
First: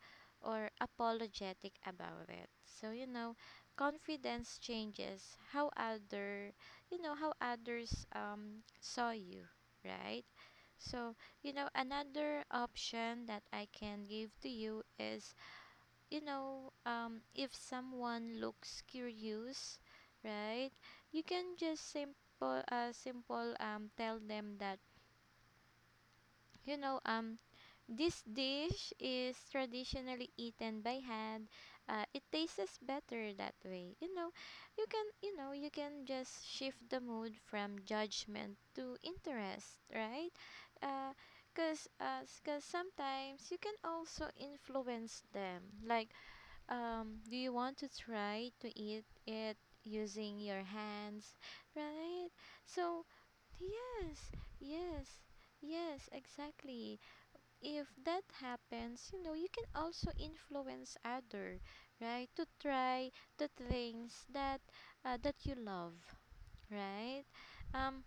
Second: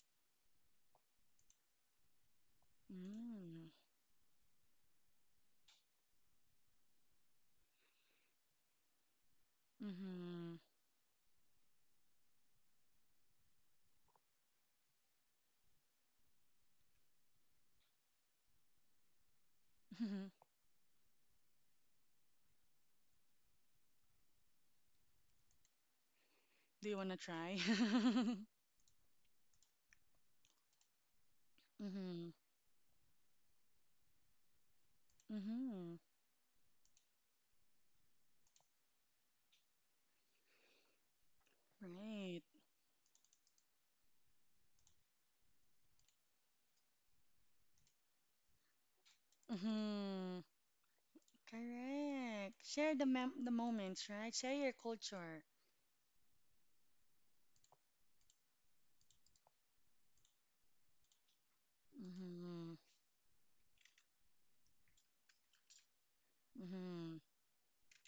or apologetic about it. So,
Mm.
confidence changes how other, how others saw you, right?
Mm-hmm.
So, another option that I can give to you is, if someone looks curious, right, you can just simple, tell them that, you
Do you
know,
want to
um,
try?
this dish is traditionally eaten by hand. It
Mm-hmm.
tastes better that way. You know, you can, you
Mm-hmm.
can just shift the mood from judgment to interest, right? Uh, because
Right.
'cause sometimes you can also influence them, like, do you want to try to eat it using
Mm-hmm.
your hands? Right?
Correct. Share
So,
the moments,
yes,
right? Share your
yes,
culture.
yes, exactly. If that happens, you can also influence other, right? To
Mm-hmm.
try the things that, that you love,
Mm-hmm.
right? Um,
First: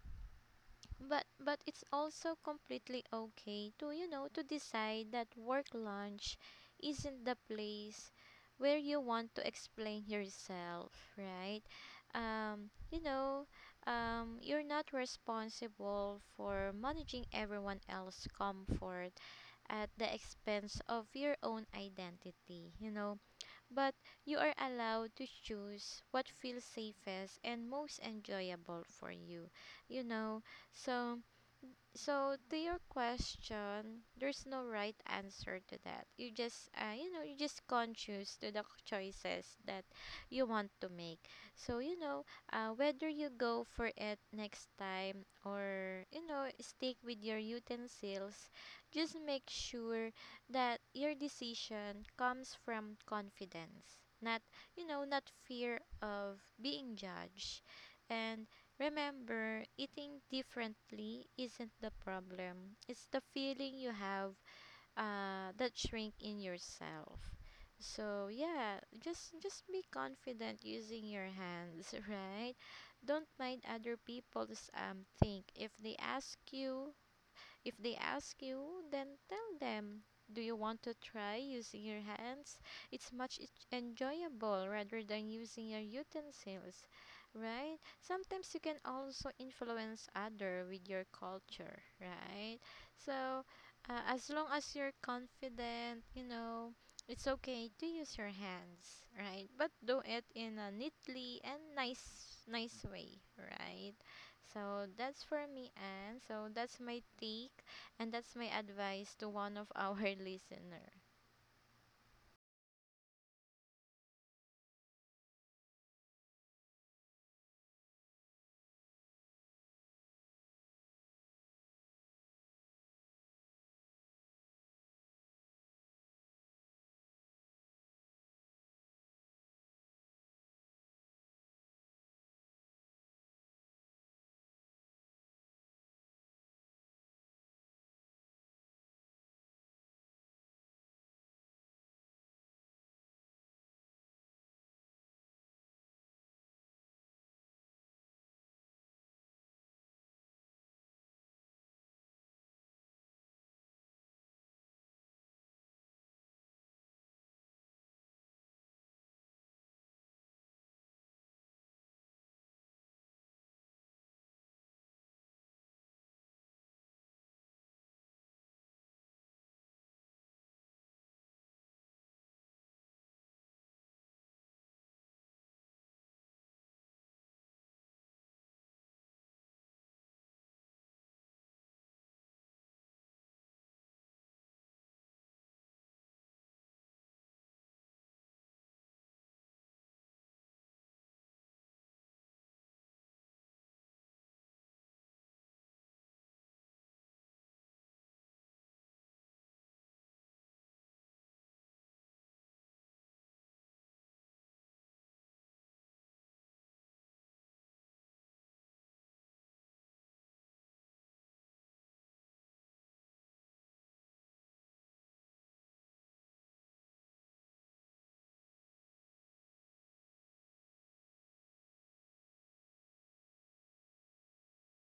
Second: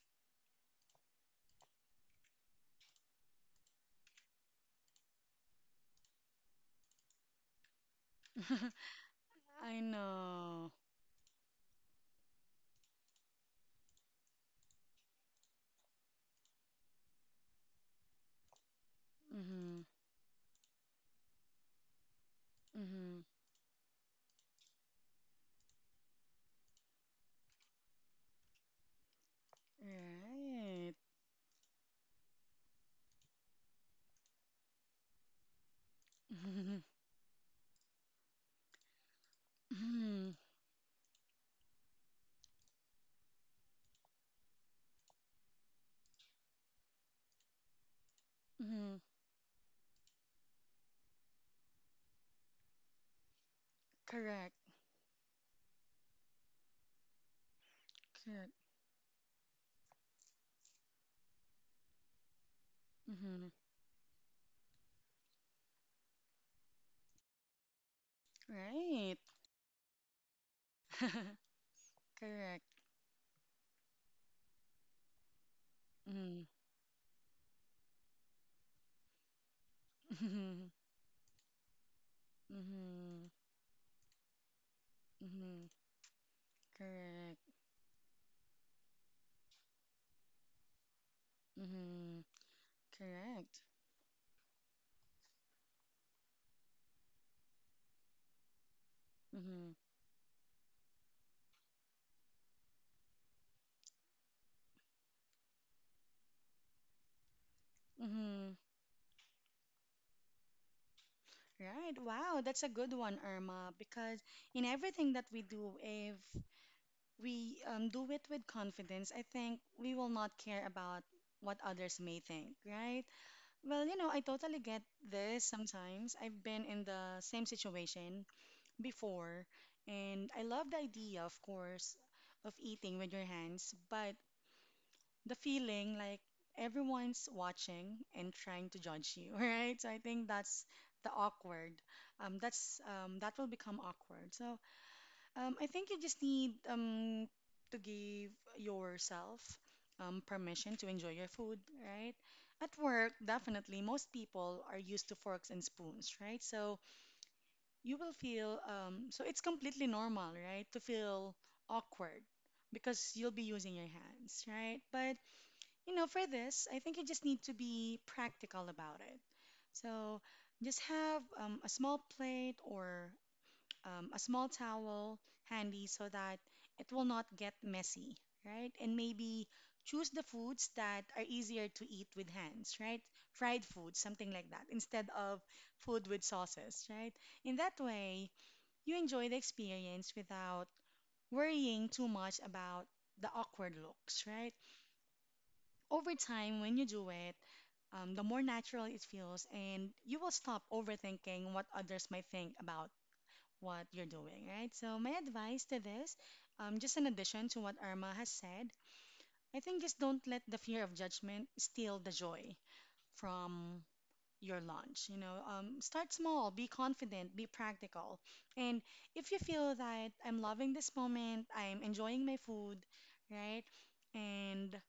but it's also completely okay to, to decide that work lunch isn't the place where you want to
I
explain
know.
yourself, right? um you know you're not responsible for managing everyone else's comfort
Mm-hmm.
at the expense of your own identity, you know.
Mm-hmm.
But you are allowed to choose what feels safest and most enjoyable for you. You know,
Right.
so, so to your question, there's no right answer to that. You just,
Mm-hmm.
you just conscious to the choices that
Mm-hmm.
you want to make. So, whether you go for it next time, or stick with your utensils,
Mm-hmm.
just make sure that your decision comes from confidence, not
Correct.
not fear of being judged. And
Correct.
remember, eating differently isn't the problem. It's the
Mm-hmm.
feeling you have, that shrink in yourself. So yeah,
Right.
just be confident using your hands, right?
Correct.
Don't mind other people's think.
Mm-hmm.
If they ask you, then tell them, do you
Mm-hmm.
want to try using your hands? It's
Mm-hmm.
much enjoyable rather than
Mm-hmm.
using your utensils,
Correct.
right? Sometimes you can also influence other with your culture,
Mm-hmm.
right? So,
Correct.
as long as you're confident, it's okay to use your hands, right? But
Mm-hmm.
do it in a neatly and nice way, right? So that's for me, and so that's my take, and that's my
Mm-hmm.
advice to one of our listener.
Right. Wow, that's a good one, Irma, because in everything that we do, if we do it with confidence, I think we will not care about what others may think, right? Well, you know, I totally get this sometimes. I've been in the same situation before, and I love the idea, of course, of eating with your hands, but the feeling like everyone's watching and trying to judge you, right? So I think that's the awkward. That will become awkward. So I think you just need to give yourself permission to enjoy your food, right? At work, definitely, most people are used to forks and spoons, right? So you will feel so it's completely normal, right, to feel awkward because you'll be using your hands, right? But you know, for this, I think you just need to be practical about it. So just have a small plate or a small towel handy so that it will not get messy, right? And maybe choose the foods that are easier to eat with hands, right? Fried food, something like that, instead of food with sauces, right? In that way, you enjoy the experience without worrying too much about the awkward looks, right? Over time, when you do it, the more natural it feels, and you will stop overthinking what others might think about what you're doing, right? So, my advice to this, just in addition to what Irma has said, I think just don't let the fear of judgment steal the joy from your launch. You know, start small, be confident, be practical. And if you feel that I'm loving this moment, I'm enjoying my food, right? And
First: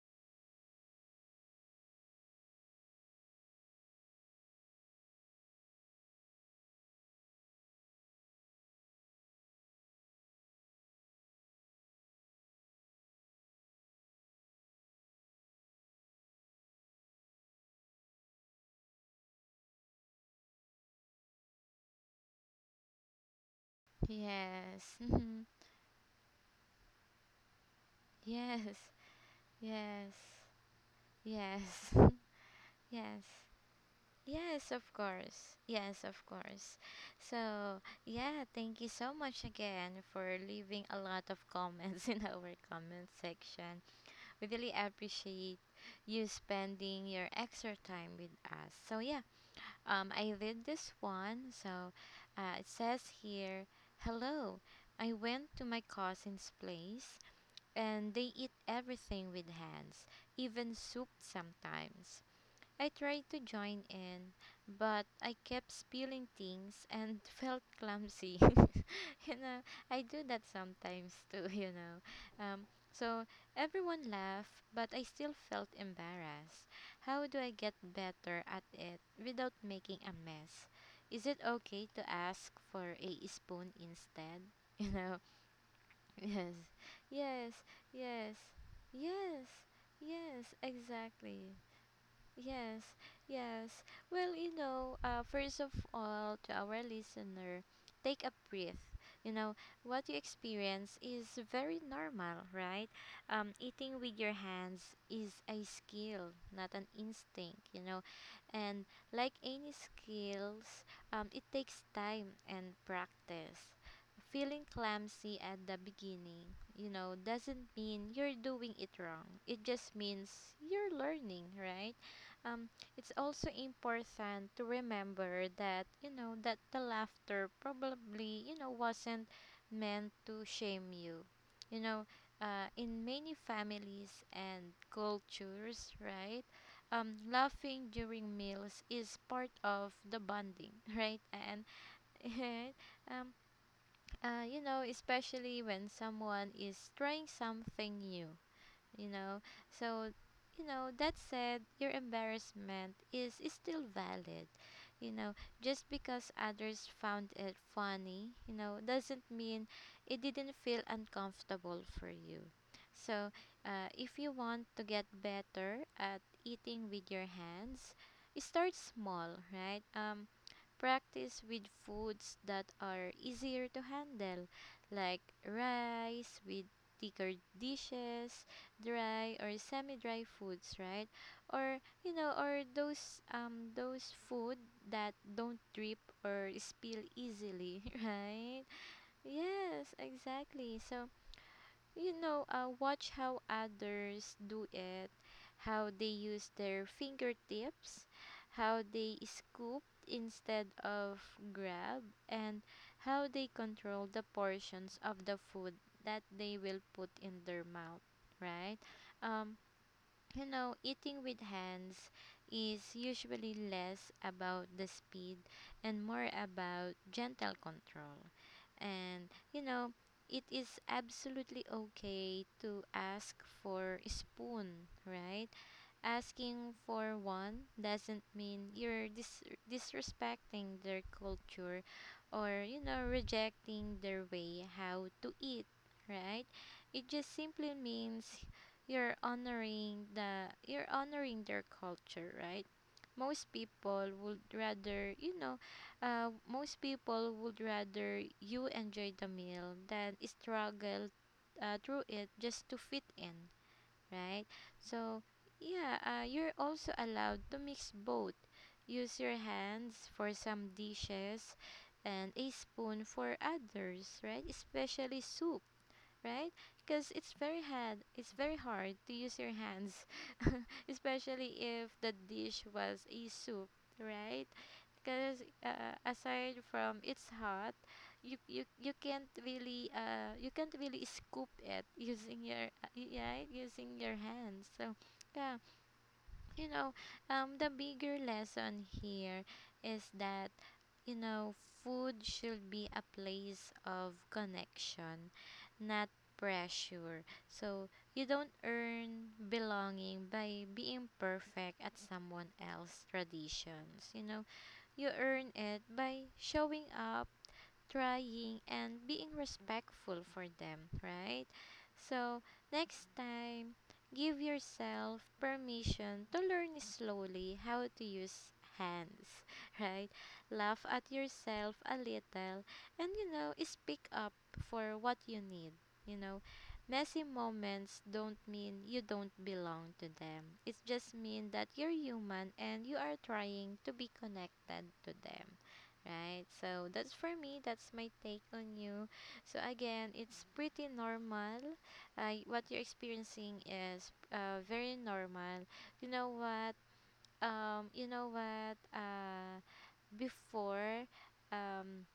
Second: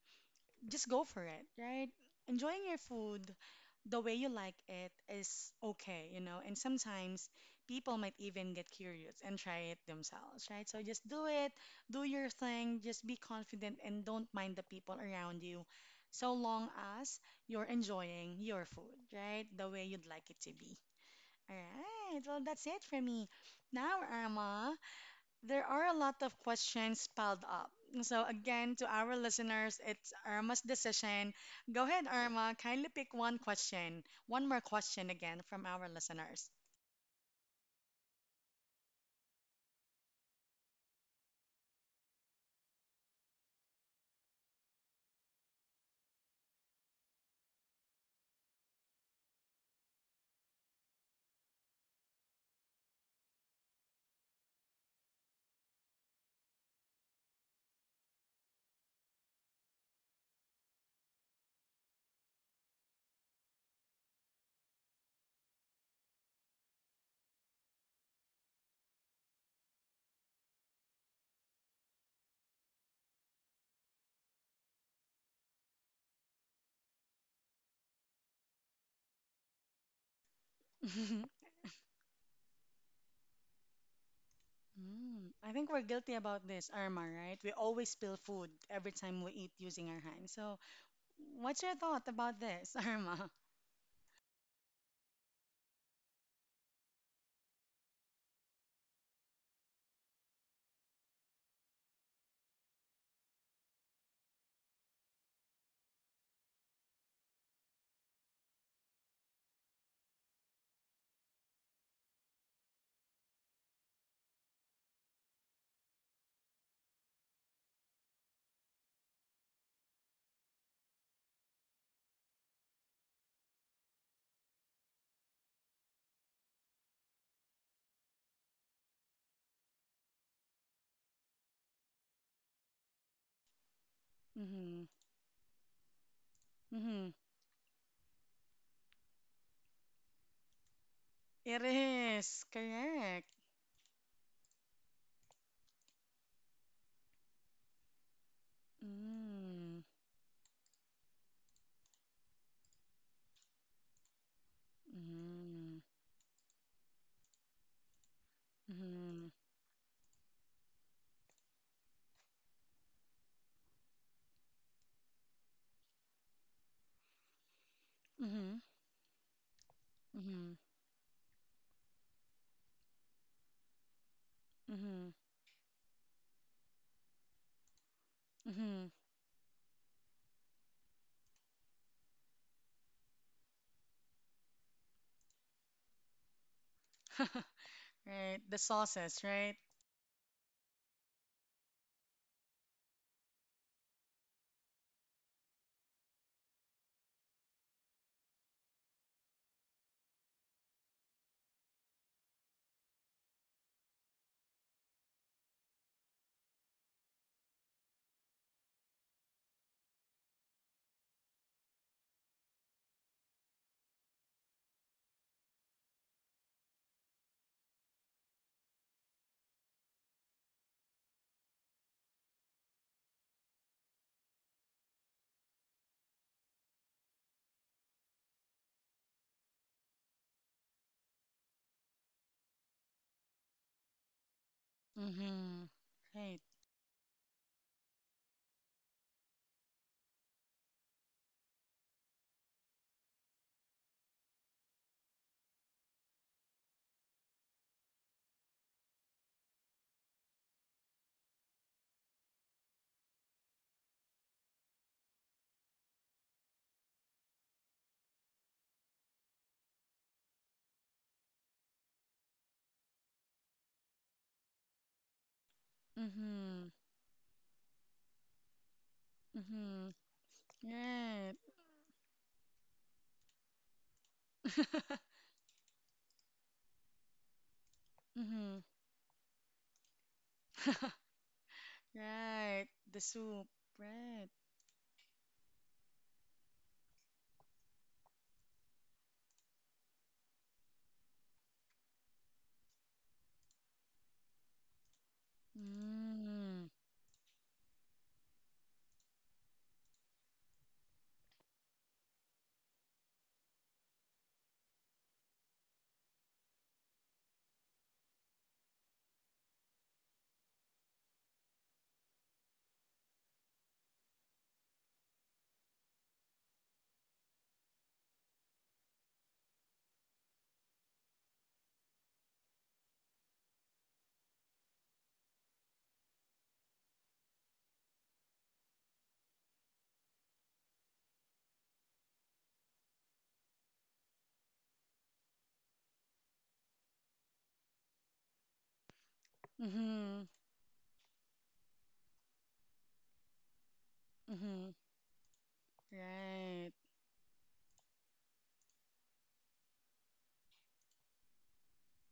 just go for it, right? Enjoying your food the way you like it is okay, you know. And sometimes people might even get curious and try it themselves, right? So just do it, do your thing, just be confident and don't mind the people around you so long as you're enjoying your food, right? The way you'd like it to be. All right, well, that's it for me. Now, Irma,
Yes, mhm,
there are a lot of questions piled up. So,
yes,
again, to our listeners,
yes,
it's Irma's decision. Go
yes,
ahead, Irma. Kindly pick
yes,
one question, one more
yes, of
question again
course,
from our
yes, of
listeners.
course. So yeah, thank you so much again for leaving a lot of comments in our comment section. We really appreciate you spending your extra time with us. So yeah, I read this one. So, it says here, "Hello. I went to my cousin's place and they eat everything with hands, even soup sometimes. I tried to join in, but I kept spilling things and felt clumsy." You know, I do that sometimes too, you know. So everyone laughed, but I still felt embarrassed. "How do I get better at it without making a mess? Is it okay to ask for a spoon instead?"
Mm, I think we're guilty
You
about
know,
this, Irma, right?
yes,
We always spill
yes,
food every time we
yes,
eat using
yes,
our hands.
yes,
So,
exactly.
what's your thought about this,
Yes,
Irma?
yes. Well, first of all, to our listener, take a breath. You know, what you experience is very normal, right? Eating with your hands is a skill, not an instinct, you know. And like any skills, it takes time and practice. Feeling clumsy at the beginning, doesn't mean you're doing it wrong. It just means you're learning, right? um, it's also important to remember that that the laughter probably wasn't meant to shame you you know In many families and
Mm-hmm.
cultures,
Mm-hmm.
laughing during meals is part of the bonding right.
It
And
is correct.
um, especially when someone is trying something new you know
Mm.
so that said, your embarrassment is still valid, you know
Mm-hmm.
just because others found it funny, doesn't
Mm-hmm.
mean it didn't feel uncomfortable for you. So if you want to get better at eating with your hands,
Mm-hmm.
start small,
Mm-hmm.
practice with foods that are easier to handle,
Mm-hmm.
like rice with thicker dishes,
Mm-hmm.
dry or semi-dry foods, right? Or or those food that don't drip or spill easily,
Right. The
right?
sauces, right?
Yes, exactly. So watch how others do it, how they use their fingertips, how they scoop instead of grab, and how they control the portions of the food that they will put in their mouth, right? Um, eating with hands is usually less about the speed and more about gentle control, and it is absolutely okay to ask for a spoon, right? Asking for one doesn't mean you're disrespecting their culture or, rejecting their way how to eat,
Mm-hmm. Right.
right? It just simply means you're honoring the you're honoring their culture, right? Most people would rather, most people would rather you enjoy the meal than struggle through it just to fit in, right? So, yeah, you're also allowed to mix both. Use your hands for some dishes and a spoon for others, right? Especially soup, right?
Mm-hmm.
Because it's very hard. It's very hard to use your
Mm-hmm.
hands,
Right.
especially if the dish was a soup, right? Because aside from it's hot, you
Mm-hmm.
you you can't really you can't really scoop it using
Right. The
yeah,
soup.
using your
Right.
hands. So yeah, you know, the bigger lesson here is that, you know, food should be a place of connection, not
Mm.
pressure. So you don't earn belonging by being perfect at someone else's traditions. You know, you earn it by showing up, trying, and being respectful for them, right? So, next time, give yourself permission to learn slowly how to use hands, right? Laugh at yourself a little and, speak up for what you need, you know. Messy moments don't mean you don't belong to them. It just means that you're human and you are trying to be connected to them. Right. So that's for me. That's my take on you. So again,
Mm-hmm.
it's pretty normal. What you're experiencing is
Mm-hmm.
very normal. You know what?
Right.
You know what? Uh, before, um,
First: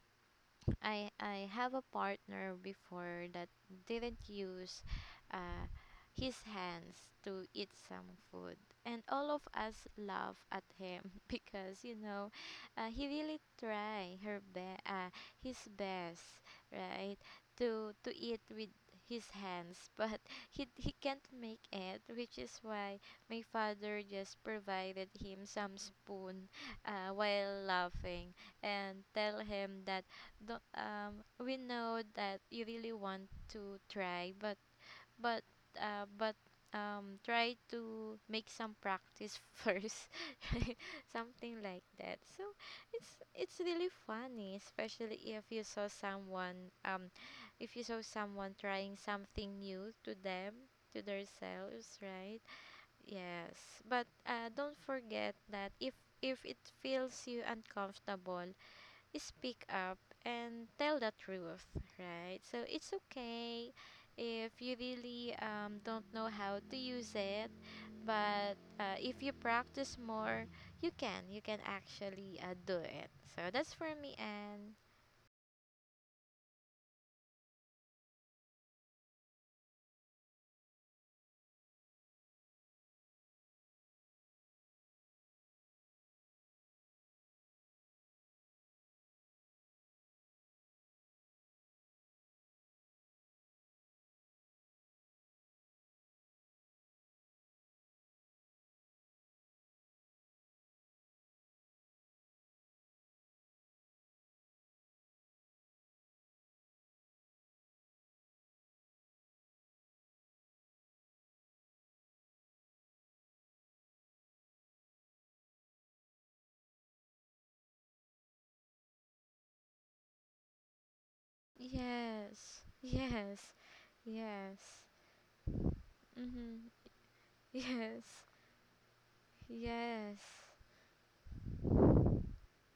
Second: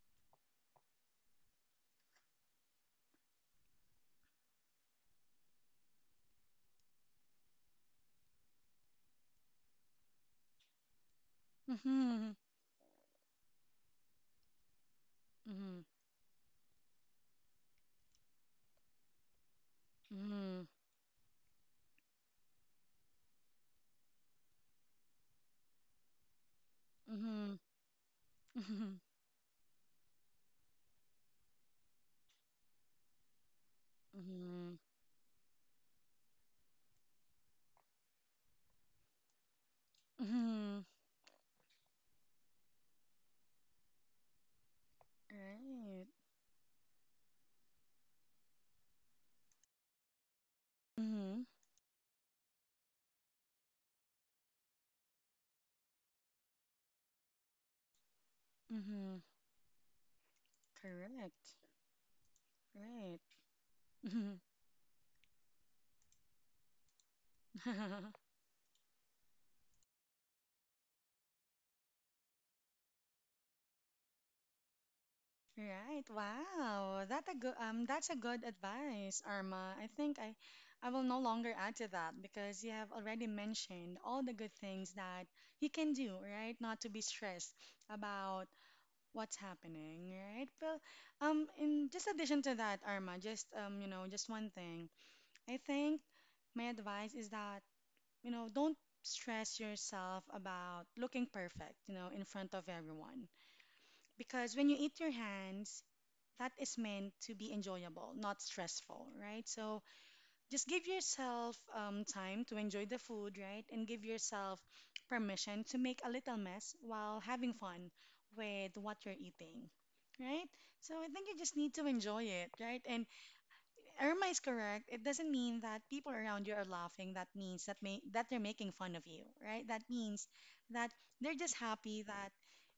I I have a partner before that didn't use uh, his hands to eat some food, and all of us laugh at him because you
Mm-hmm.
know he really his
Mm-hmm.
best, right, to eat with his hands, but
Mm-hmm.
he can't make it, which is why my father just provided him some spoon
Mm-hmm.
while laughing
Mm-hmm.
and tell him that don't, we know that you really want to try, but
Mm-hmm.
but but try to make some practice first,
Mm-hmm.
something like that. So it's really funny, especially if you saw
Right.
someone if you saw someone trying something new to them, to
Mm-hmm.
themselves, right? Yes, but don't forget that if it feels you uncomfortable,
Mm-hmm.
speak up and tell the
Correct.
truth, right? So it's
Right.
okay if you really don't know how to use it,
Mm-hmm.
but if you practice more, you can. You can actually do it. So that's for me, and
Right. Wow. That's a good advice, Arma. I think I will no longer add to that because you have already mentioned all the good things that you can do, right? Not to be stressed about what's happening, right? Well, in just addition to that, Arma, just you know, just one thing. I think my advice is that, you know, don't stress yourself about looking perfect, you know, in front of everyone. Because when you eat your hands, that is meant to be enjoyable, not stressful, right? So just give yourself time to enjoy the food, right? And give yourself permission to make a little mess while having fun with what you're eating, right? So I think you just need to enjoy it,
yes,
right? And
yes,
Irma is
yes,
correct. It doesn't mean that people around you
mm-hmm,
are laughing. That means
yes,
that they're making fun of you, right? That
yes,
means that they're just happy that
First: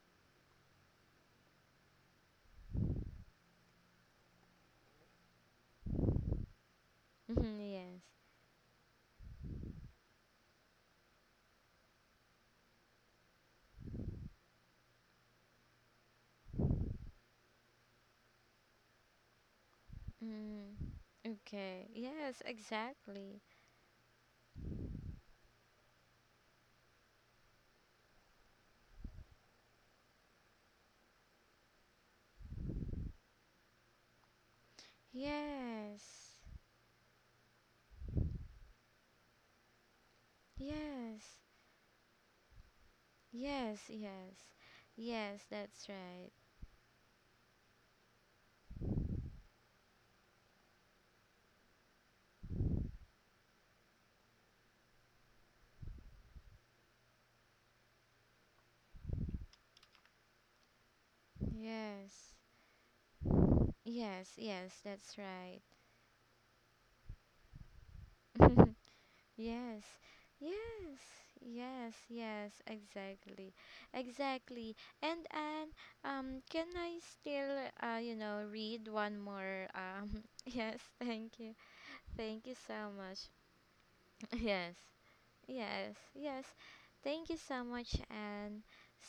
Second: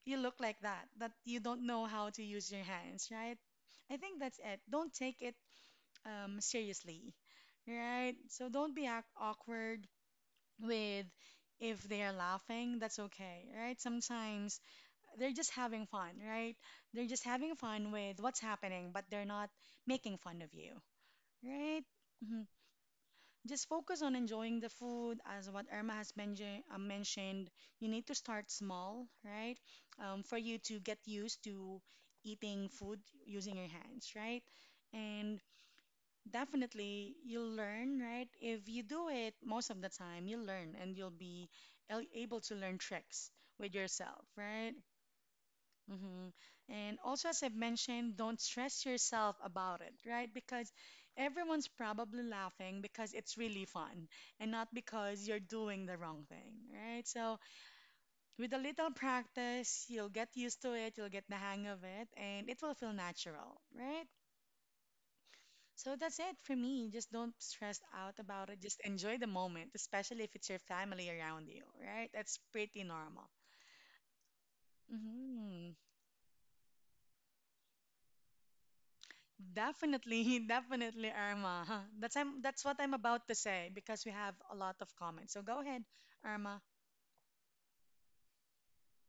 you look like that, that you don't know how to use your hands, right? I think that's it. Don't take it seriously,
mm-hmm, yes.
right? So don't be awkward with if they are laughing, that's okay, right? Sometimes they're just having fun, right? They're just having fun with what's happening, but they're not making fun of you,
Mm.
right?
Okay.
hmm
Yes, exactly.
Just focus on enjoying the food, as what Irma has mentioned. You need to start small, right? For you to get used to eating food using your hands, right? And
Yes.
definitely, you'll learn, right? If you do it most of the time, you'll learn and you'll
Yes.
be able to learn tricks with
Yes,
yourself,
yes.
right?
Yes, that's
hmm
right.
And also, as I've mentioned, don't stress yourself about it, right? Because everyone's probably laughing because it's really fun and not because you're doing the wrong thing, right? So, with a little practice, you'll get used to it, you'll get the hang of it,
Yes.
and it will feel natural, right?
Yes, yes, that's right.
So that's it for me. Just don't stress out about it. Just enjoy the moment,
Yes.
especially if it's your
Yes.
family around you,
Yes,
right? That's
yes,
pretty normal.
exactly. Exactly. And
hmm
Can I still read one more
Definitely,
yes,
definitely,
thank you.
Irma.
Thank you
That's what
so
I'm about
much.
to say because we have a
Yes.
lot of comments. So go ahead,
Yes, yes.
Irma.
Thank you so much, Anne.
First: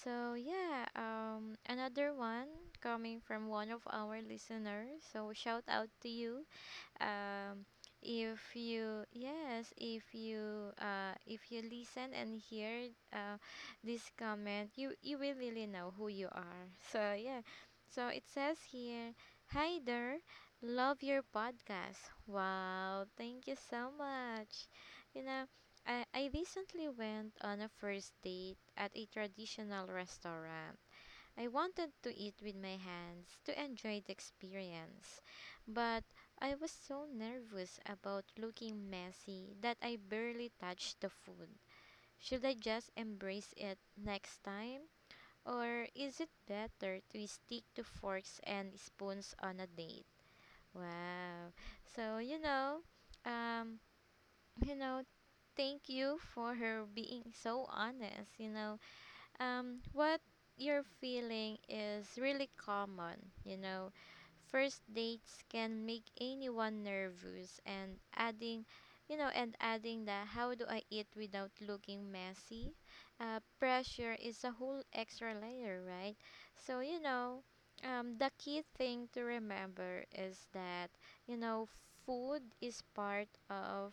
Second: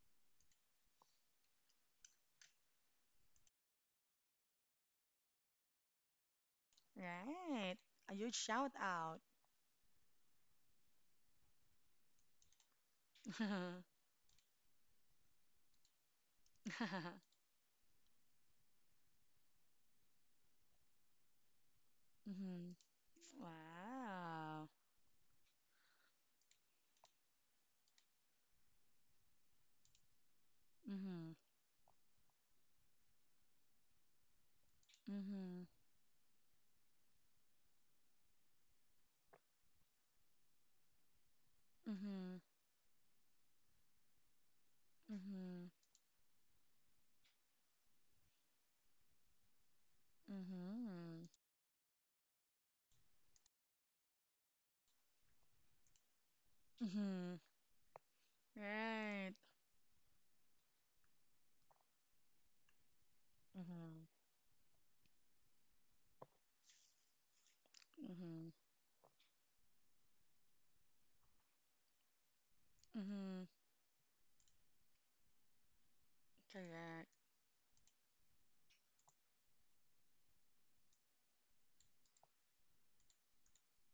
So yeah, another one coming from one of our listeners. So shout out to you um,
Right. A huge
if
shout
you,
out.
yes, if you if you listen and hear this comment, you will really know who you are. So yeah, so it says here, hi there, love your podcast.
hmm
Wow, thank you so much.
Wow.
You know, I recently went on a first date at a traditional restaurant.
hmm
I wanted to eat with my hands to enjoy the experience,
hmm
but I was so nervous about looking messy that I barely touched the food.
hmm
Should I just embrace it next time?
hmm hmm
Or is it better to stick to forks and spoons on a date? Wow. So, um, you know, thank you for her being
hmm
so honest, you know,
Right.
um, what you're feeling is really common, you know.
hmm
First dates can make anyone nervous and
Mm-hmm.
adding you know and adding the, how do I eat without looking messy,
Mm-hmm.
pressure is a whole extra layer, right? So
Correct.
the key thing to remember is that you know food is part of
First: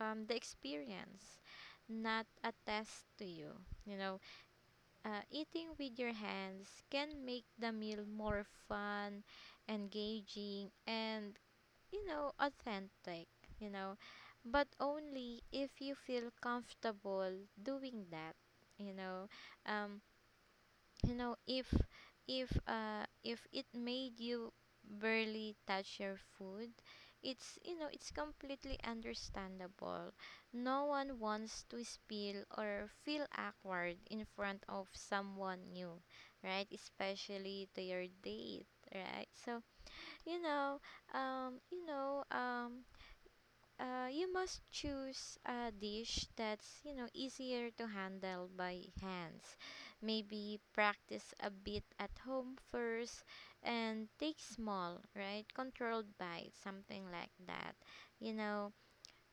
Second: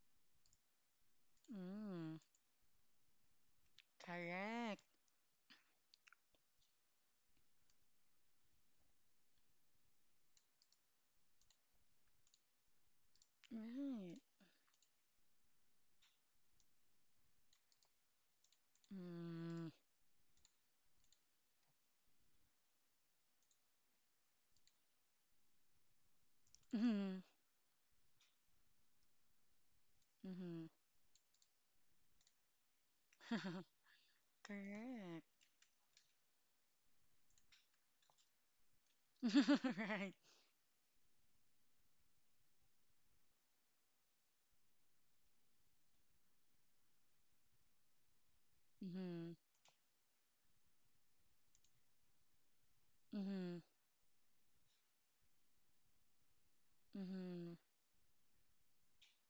the experience,
Mm.
not a test to you, you know.
Correct.
Eating with your hands can make the meal more fun, engaging, and, authentic, you know,
Right.
but only if you feel comfortable doing that, you know.
Mm.
Um, if if it made you barely touch your food,
Mm-hmm.
it's you know it's completely understandable.
Mm-hmm.
No one wants to spill or feel awkward in front of
Correct.
someone new, right? Especially to your date, right? So,
Right.
you know um you know um you must choose a dish that's, easier to handle by
Mm-hmm.
hands, maybe practice a bit at home first,
Mm-hmm.
and take small, right, controlled bites, something like that, you know.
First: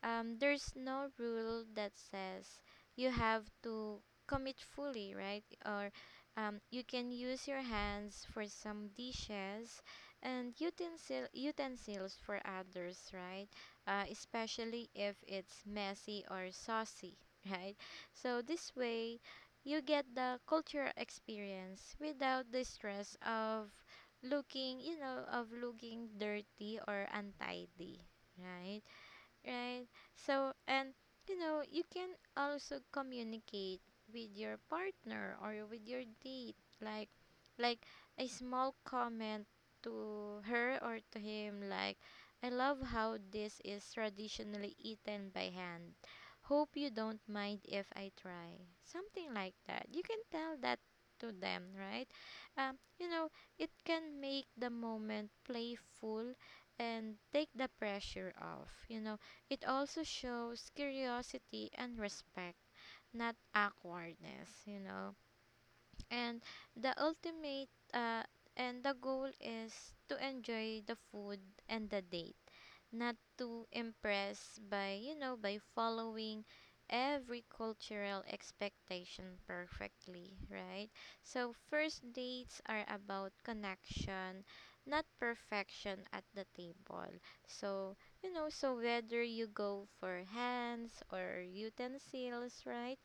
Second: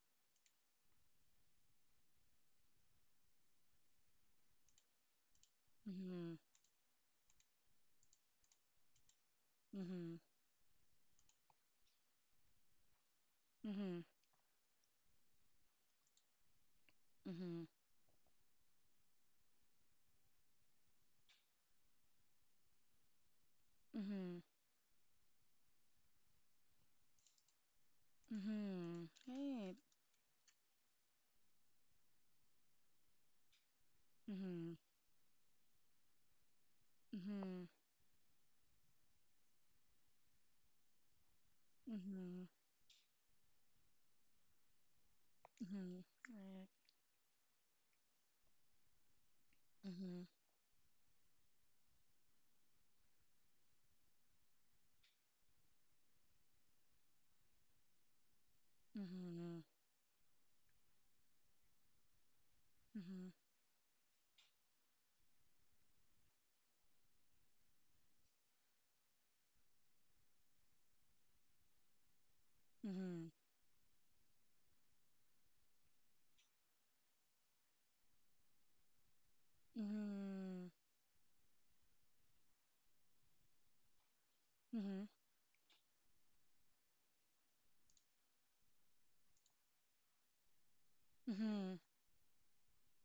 There's no rule that says you have to commit fully, right? Or,
Mm-hmm.
you can use your hands for some dishes
Mm-hmm.
and utensils for others, right?
Mm-hmm.
Especially if it's messy or saucy,
Mm-hmm. Mm-hmm.
right? So this way, you get the cultural experience without the stress of
Mm-hmm.
looking, of looking dirty or untidy, right?
Mm-hmm. Right.
Right? So, and, you can also communicate with your
Mm-hmm.
partner or with your date, like,
Mm-hmm.
like a small comment to her or to him, like,
Mm-hmm. Mm-hmm.
I love how this is traditionally eaten by hand.
Right.
Hope you don't mind if I try. Something like that. You can
Mm-hmm.
tell that to them, right? Um, you know, it can make the moment playful and take the pressure off. You know,
Mm-hmm.
it also shows curiosity and respect,
Mm-hmm.
not awkwardness, you know. And the ultimate uh, and the goal is to enjoy the food and the date, not
Mm-hmm.
to impress by by following every cultural expectation perfectly,
Mm-hmm.
right? So first dates are about connection, not perfection at the table. So, whether you go for hands
Mm-hmm.
or
Mm-hmm.
utensils, right,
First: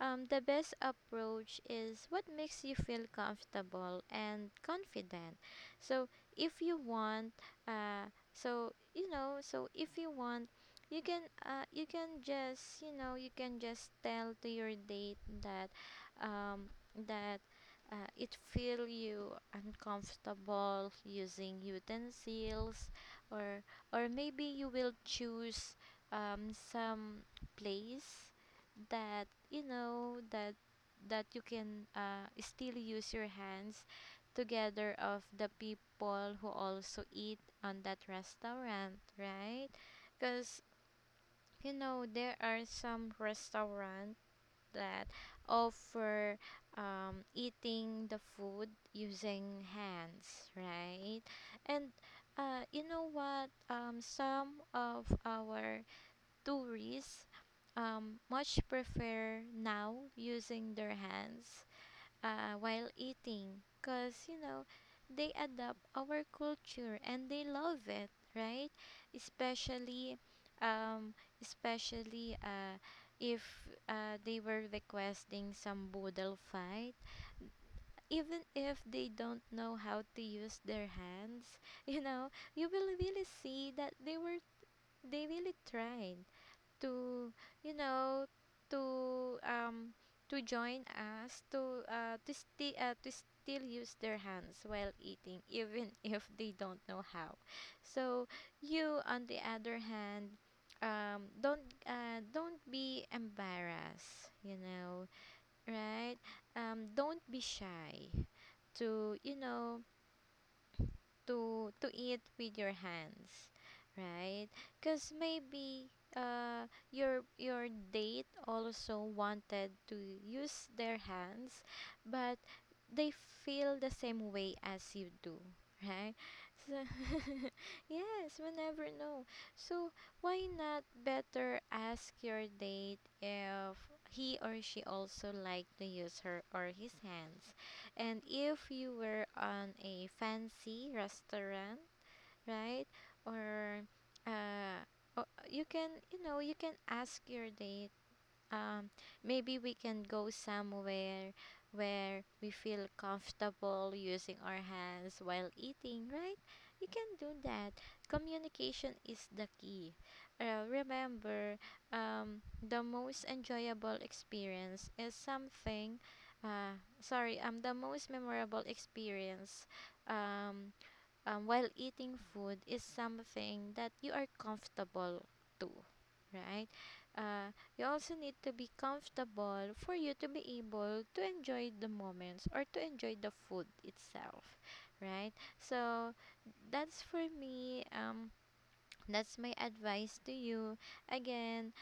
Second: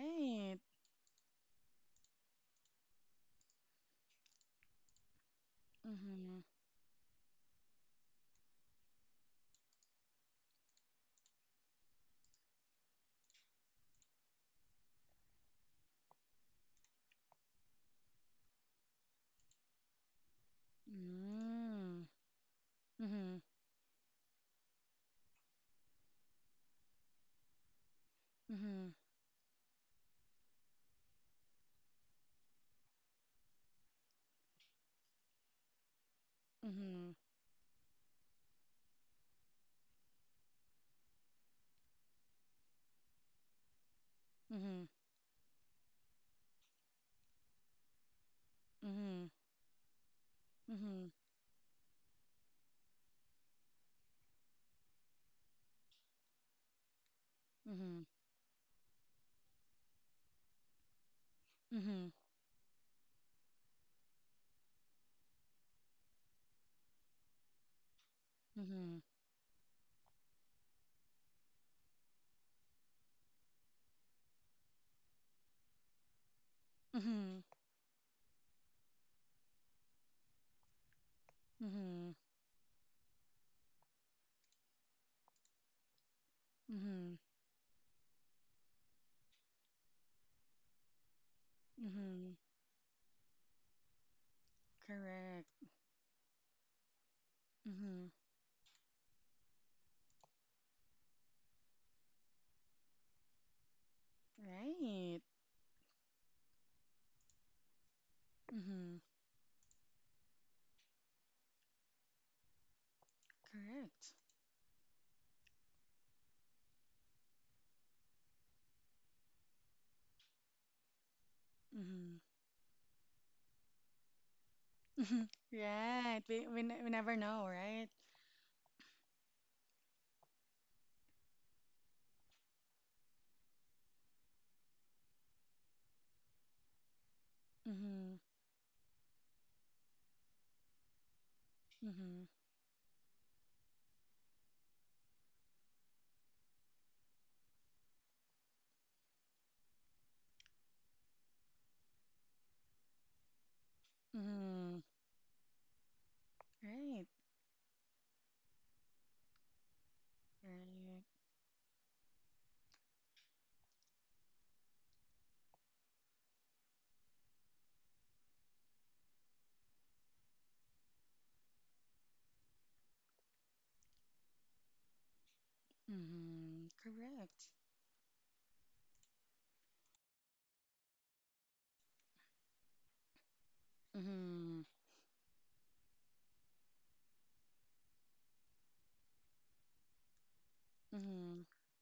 the best approach is what makes you feel comfortable and confident. So
Mm-hmm.
if you want, if you want, you can just, you can just tell to your date that, um, that. It feel you uncomfortable using
Mm.
utensils,
Mhm.
or or maybe you will choose some place
Mhm.
that that that you can still use your hands together of the people who also
Mhm.
eat on that restaurant, right? Because there are some restaurant
Mhm.
that offer eating the food
Mhm.
using hands,
Mhm.
right? And you know what some of our tourists
Mhm.
um, much prefer now using their hands
Mhm.
while eating because they adapt our culture and they love it, right?
Mhm.
Especially um, especially uh, if they were requesting some boodle fight,
Mhm.
even if they don't know how to use their hands, you
Mhm.
know, you will really see that they really tried
Mhm.
to, you know to um to join us,
Mhm.
to still use their hands while eating,
Correct.
even if they don't know how.
Mhm.
So you, on the other hand, don't be embarrassed, you know,
Right.
right? Don't be shy
Mhm.
to, to eat with your hands,
Correct.
right? Because maybe your date also wanted to use their hands,
Mhm. Mhm.
but they feel the same way as you do, right?
Right. We we
So,
ne- we never know, right?
yes, we never know. So why not better ask your date if he or she also like to use her or his hands,
Mhm.
and if you were on a fancy restaurant,
Mhm.
right? Or, uh, you can, you can ask your date, um, maybe we can go somewhere where we feel comfortable using our
Mhm.
hands while eating, right? You
Right.
can do that. Communication is the key. Uh,
Right.
remember, um, the most enjoyable experience is something. Sorry, the most memorable experience, um, while eating food, is something that you are comfortable to, right?
Mhm. Correct.
You also need to be comfortable for you to be able to enjoy the moments or to enjoy the food itself,
Mhm.
right? So that's for me. That's my advice to you.
Mhm.
Again,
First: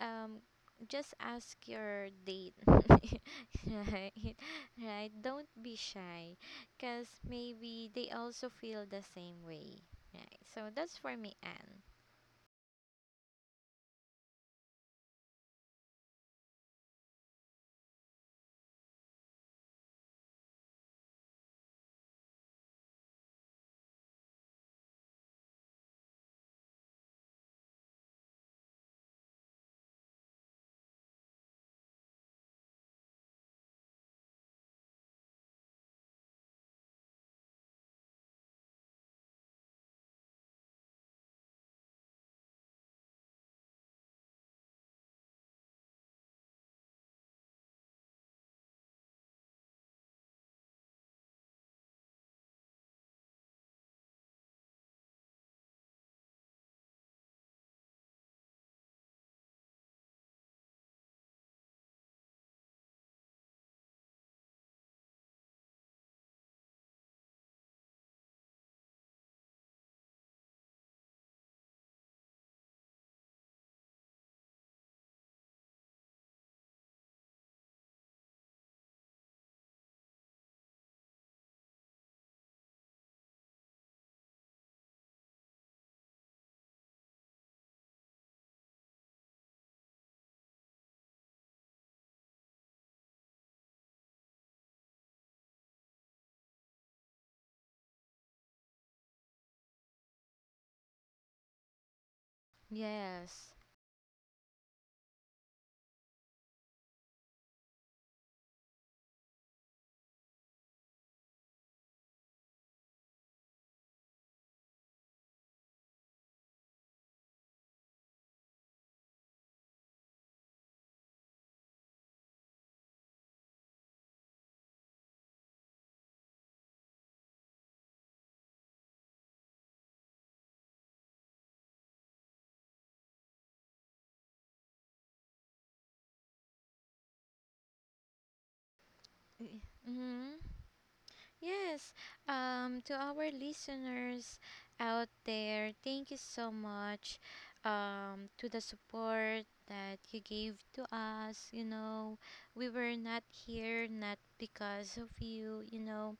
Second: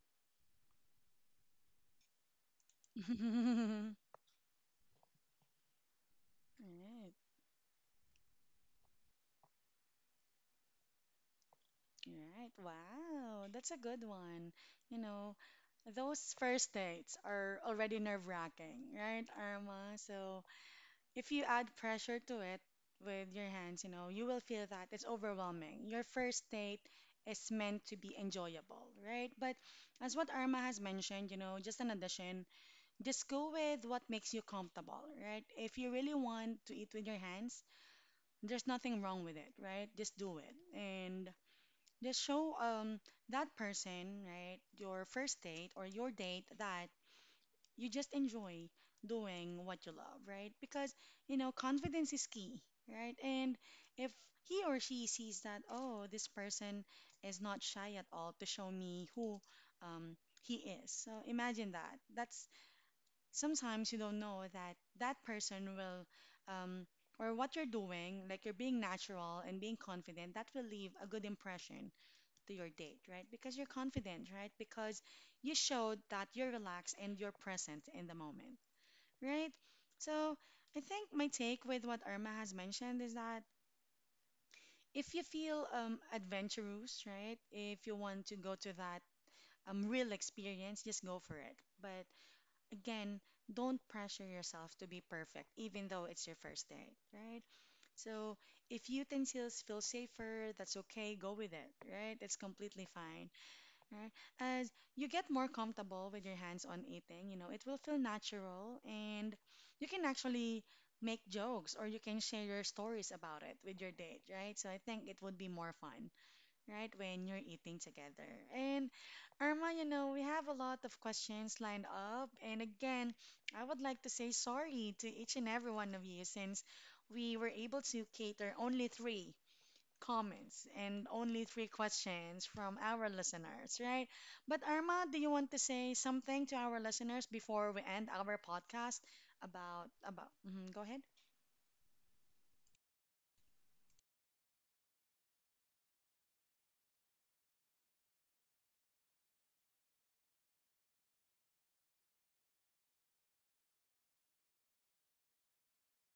um just ask your date. Right, right, don't be shy because
Right.
maybe they also feel the same way, right? So that's for me, Anne.
Right. Wow. That's a good one. You know, those first dates are already nerve-wracking, right, Irma? So if you add pressure to it with your hands, you know, you will feel that it's overwhelming. Your first date is meant to be enjoyable, right? But as what Irma has mentioned, you know, just an addition, just go with what makes you comfortable, right? If you really want to eat with your hands, there's nothing wrong with it, right? Just do it. And just show that person, right, your first date or your date that you just enjoy doing what you love, right? Because, you know, confidence is key, right? And if he or she sees that, oh, this person is not shy at all to show me who he is. So imagine that. That's sometimes you don't know that that person will um or what you're doing, like you're being natural and being confident, that will leave a good impression to your date, right? Because you're confident, right? Because you showed that you're relaxed and you're present in the moment, right? So I think my take with what Irma has mentioned is that if you feel adventurous, right? If you want to go to that real experience, just go for it. But again, don't pressure yourself to be perfect, even though it's your first date, right? So if you utensils feel safer, that's okay, go with it, right? It's completely fine.
Yes,
Right? As you get more comfortable with your hands on eating, you know, it will feel natural and you can actually make jokes or you can share your stories about it with your date, right? So I think it would be more fun, right, when you're eating together. And Irma, you know, we have a lot of questions lined up. And again, I would like to say sorry to each and every one of you since we were able to cater only 3 comments and only 3 questions from our listeners, right? But Arma, do you want to say something to our listeners before we end our podcast about?
mm-hmm,
Mhm, go ahead.
yes. To our listeners out there, thank you so much, to the support that you gave to us, you know, we were not here not because of you, you know.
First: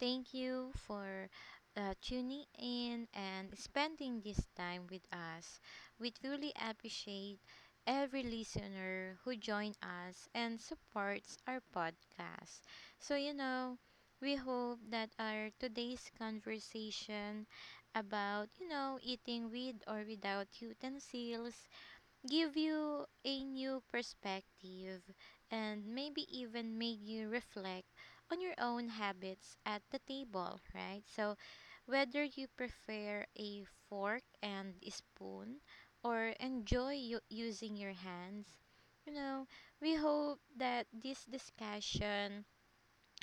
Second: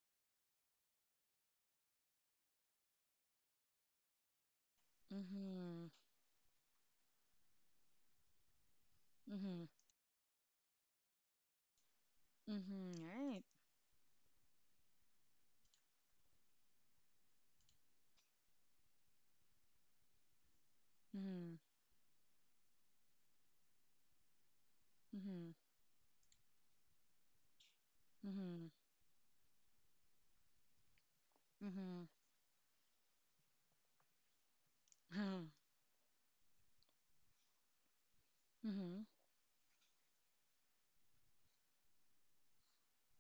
Thank you for tuning in and spending this time with us.
Mm-hmm.
We truly appreciate every listener who
Mm-hmm.
joins us and supports our podcast.
Mm-hmm.
So, you
Right.
know, we hope that our today's conversation about, eating with or without
Mm-hmm.
utensils give you a new perspective
Mm-hmm.
and maybe even made you reflect on your
Mm-hmm.
own habits at the table, right? So,
Mm-hmm.
whether you prefer a fork and
Mm-hmm.
spoon or enjoy using your hands,
Mm-hmm.
you know, we hope that this discussion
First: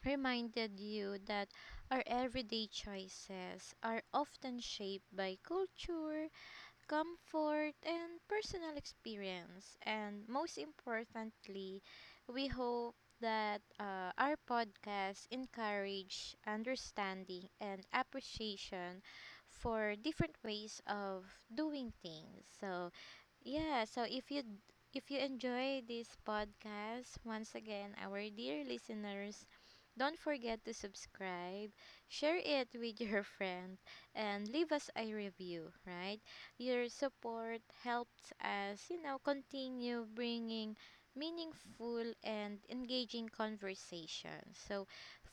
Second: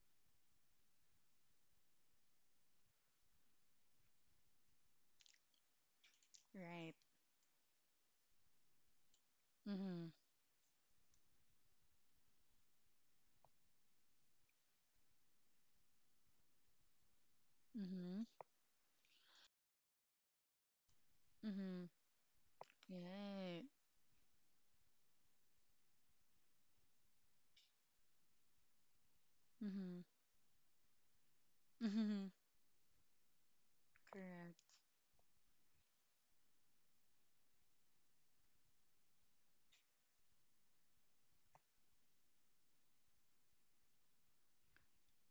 reminded you that our everyday choices are often shaped by culture,
Right.
comfort, and personal experience.
Mm-hmm.
And most importantly, we hope that our podcast encourage understanding and
Mm-hmm.
appreciation for different ways of
Mm-hmm.
doing things. So,
Right.
yeah, so if you if you enjoy this podcast, once again, our dear listeners,
Mm-hmm.
don't forget to subscribe,
Mm-hmm.
share it with your friend, and
Correct.
leave us a review, right? Your support helps us, continue bringing meaningful and engaging conversations. So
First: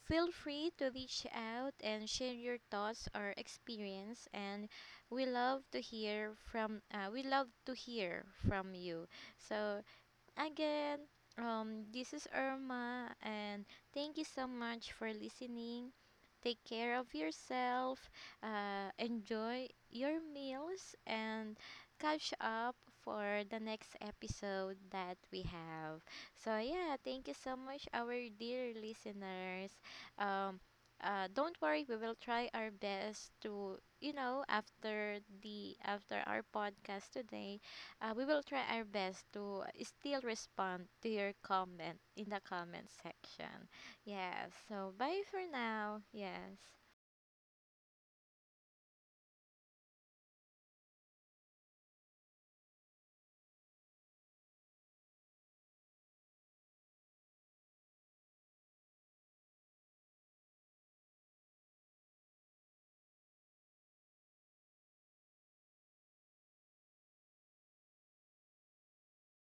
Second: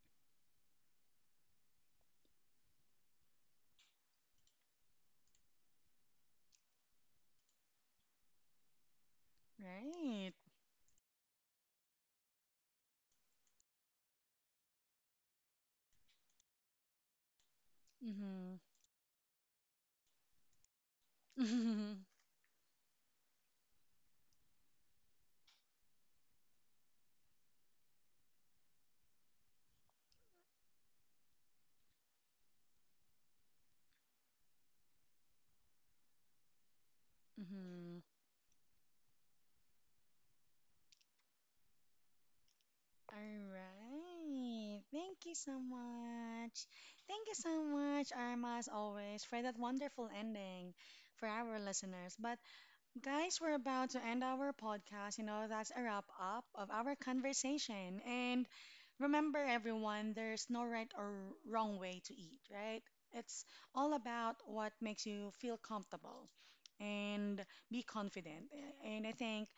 feel free to reach out and share your thoughts or experience, and we love to hear from we love to hear from you. So
Right.
again, this is Irma, and thank you so much for listening. Take care of yourself, enjoy your meals, and
Mm-hmm.
catch up for the next episode that we have. So, yeah, thank you so much, our dear listeners. Um, don't worry, we will try our best to, after the after our podcast today,
Mm-hmm.
we will try our best to still respond to your comment in the comment
All
section. Yes.
right.
So
Thank
bye
you
for
so
now. Yes.
much. Thank you so much, Arma, as always, for that wonderful ending for our listeners. But, guys, we're about to end our podcast. You know, that's a wrap up of our conversation. And remember, everyone, there's no right or wrong way to eat, right? It's all about what makes you feel comfortable and be confident. And I think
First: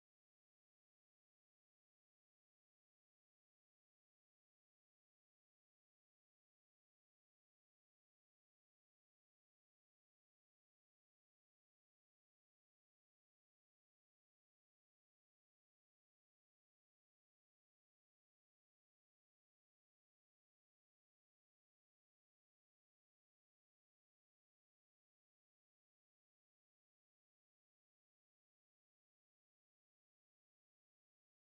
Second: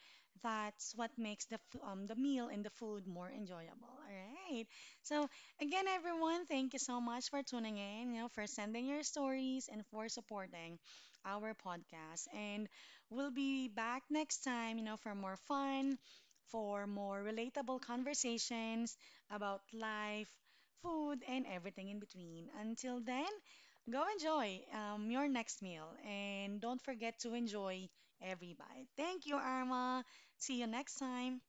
that's what makes the meal and the food more enjoyable. All right. So again, everyone, thank you so much for tuning in. You know, for sending your stories and for supporting our podcast. And we'll be back next time. You know, for more fun, for more relatable conversations about life, food, and everything in between. Until then, go enjoy your next meal and don't forget to enjoy every bite. Thank you, Arma. See you next time.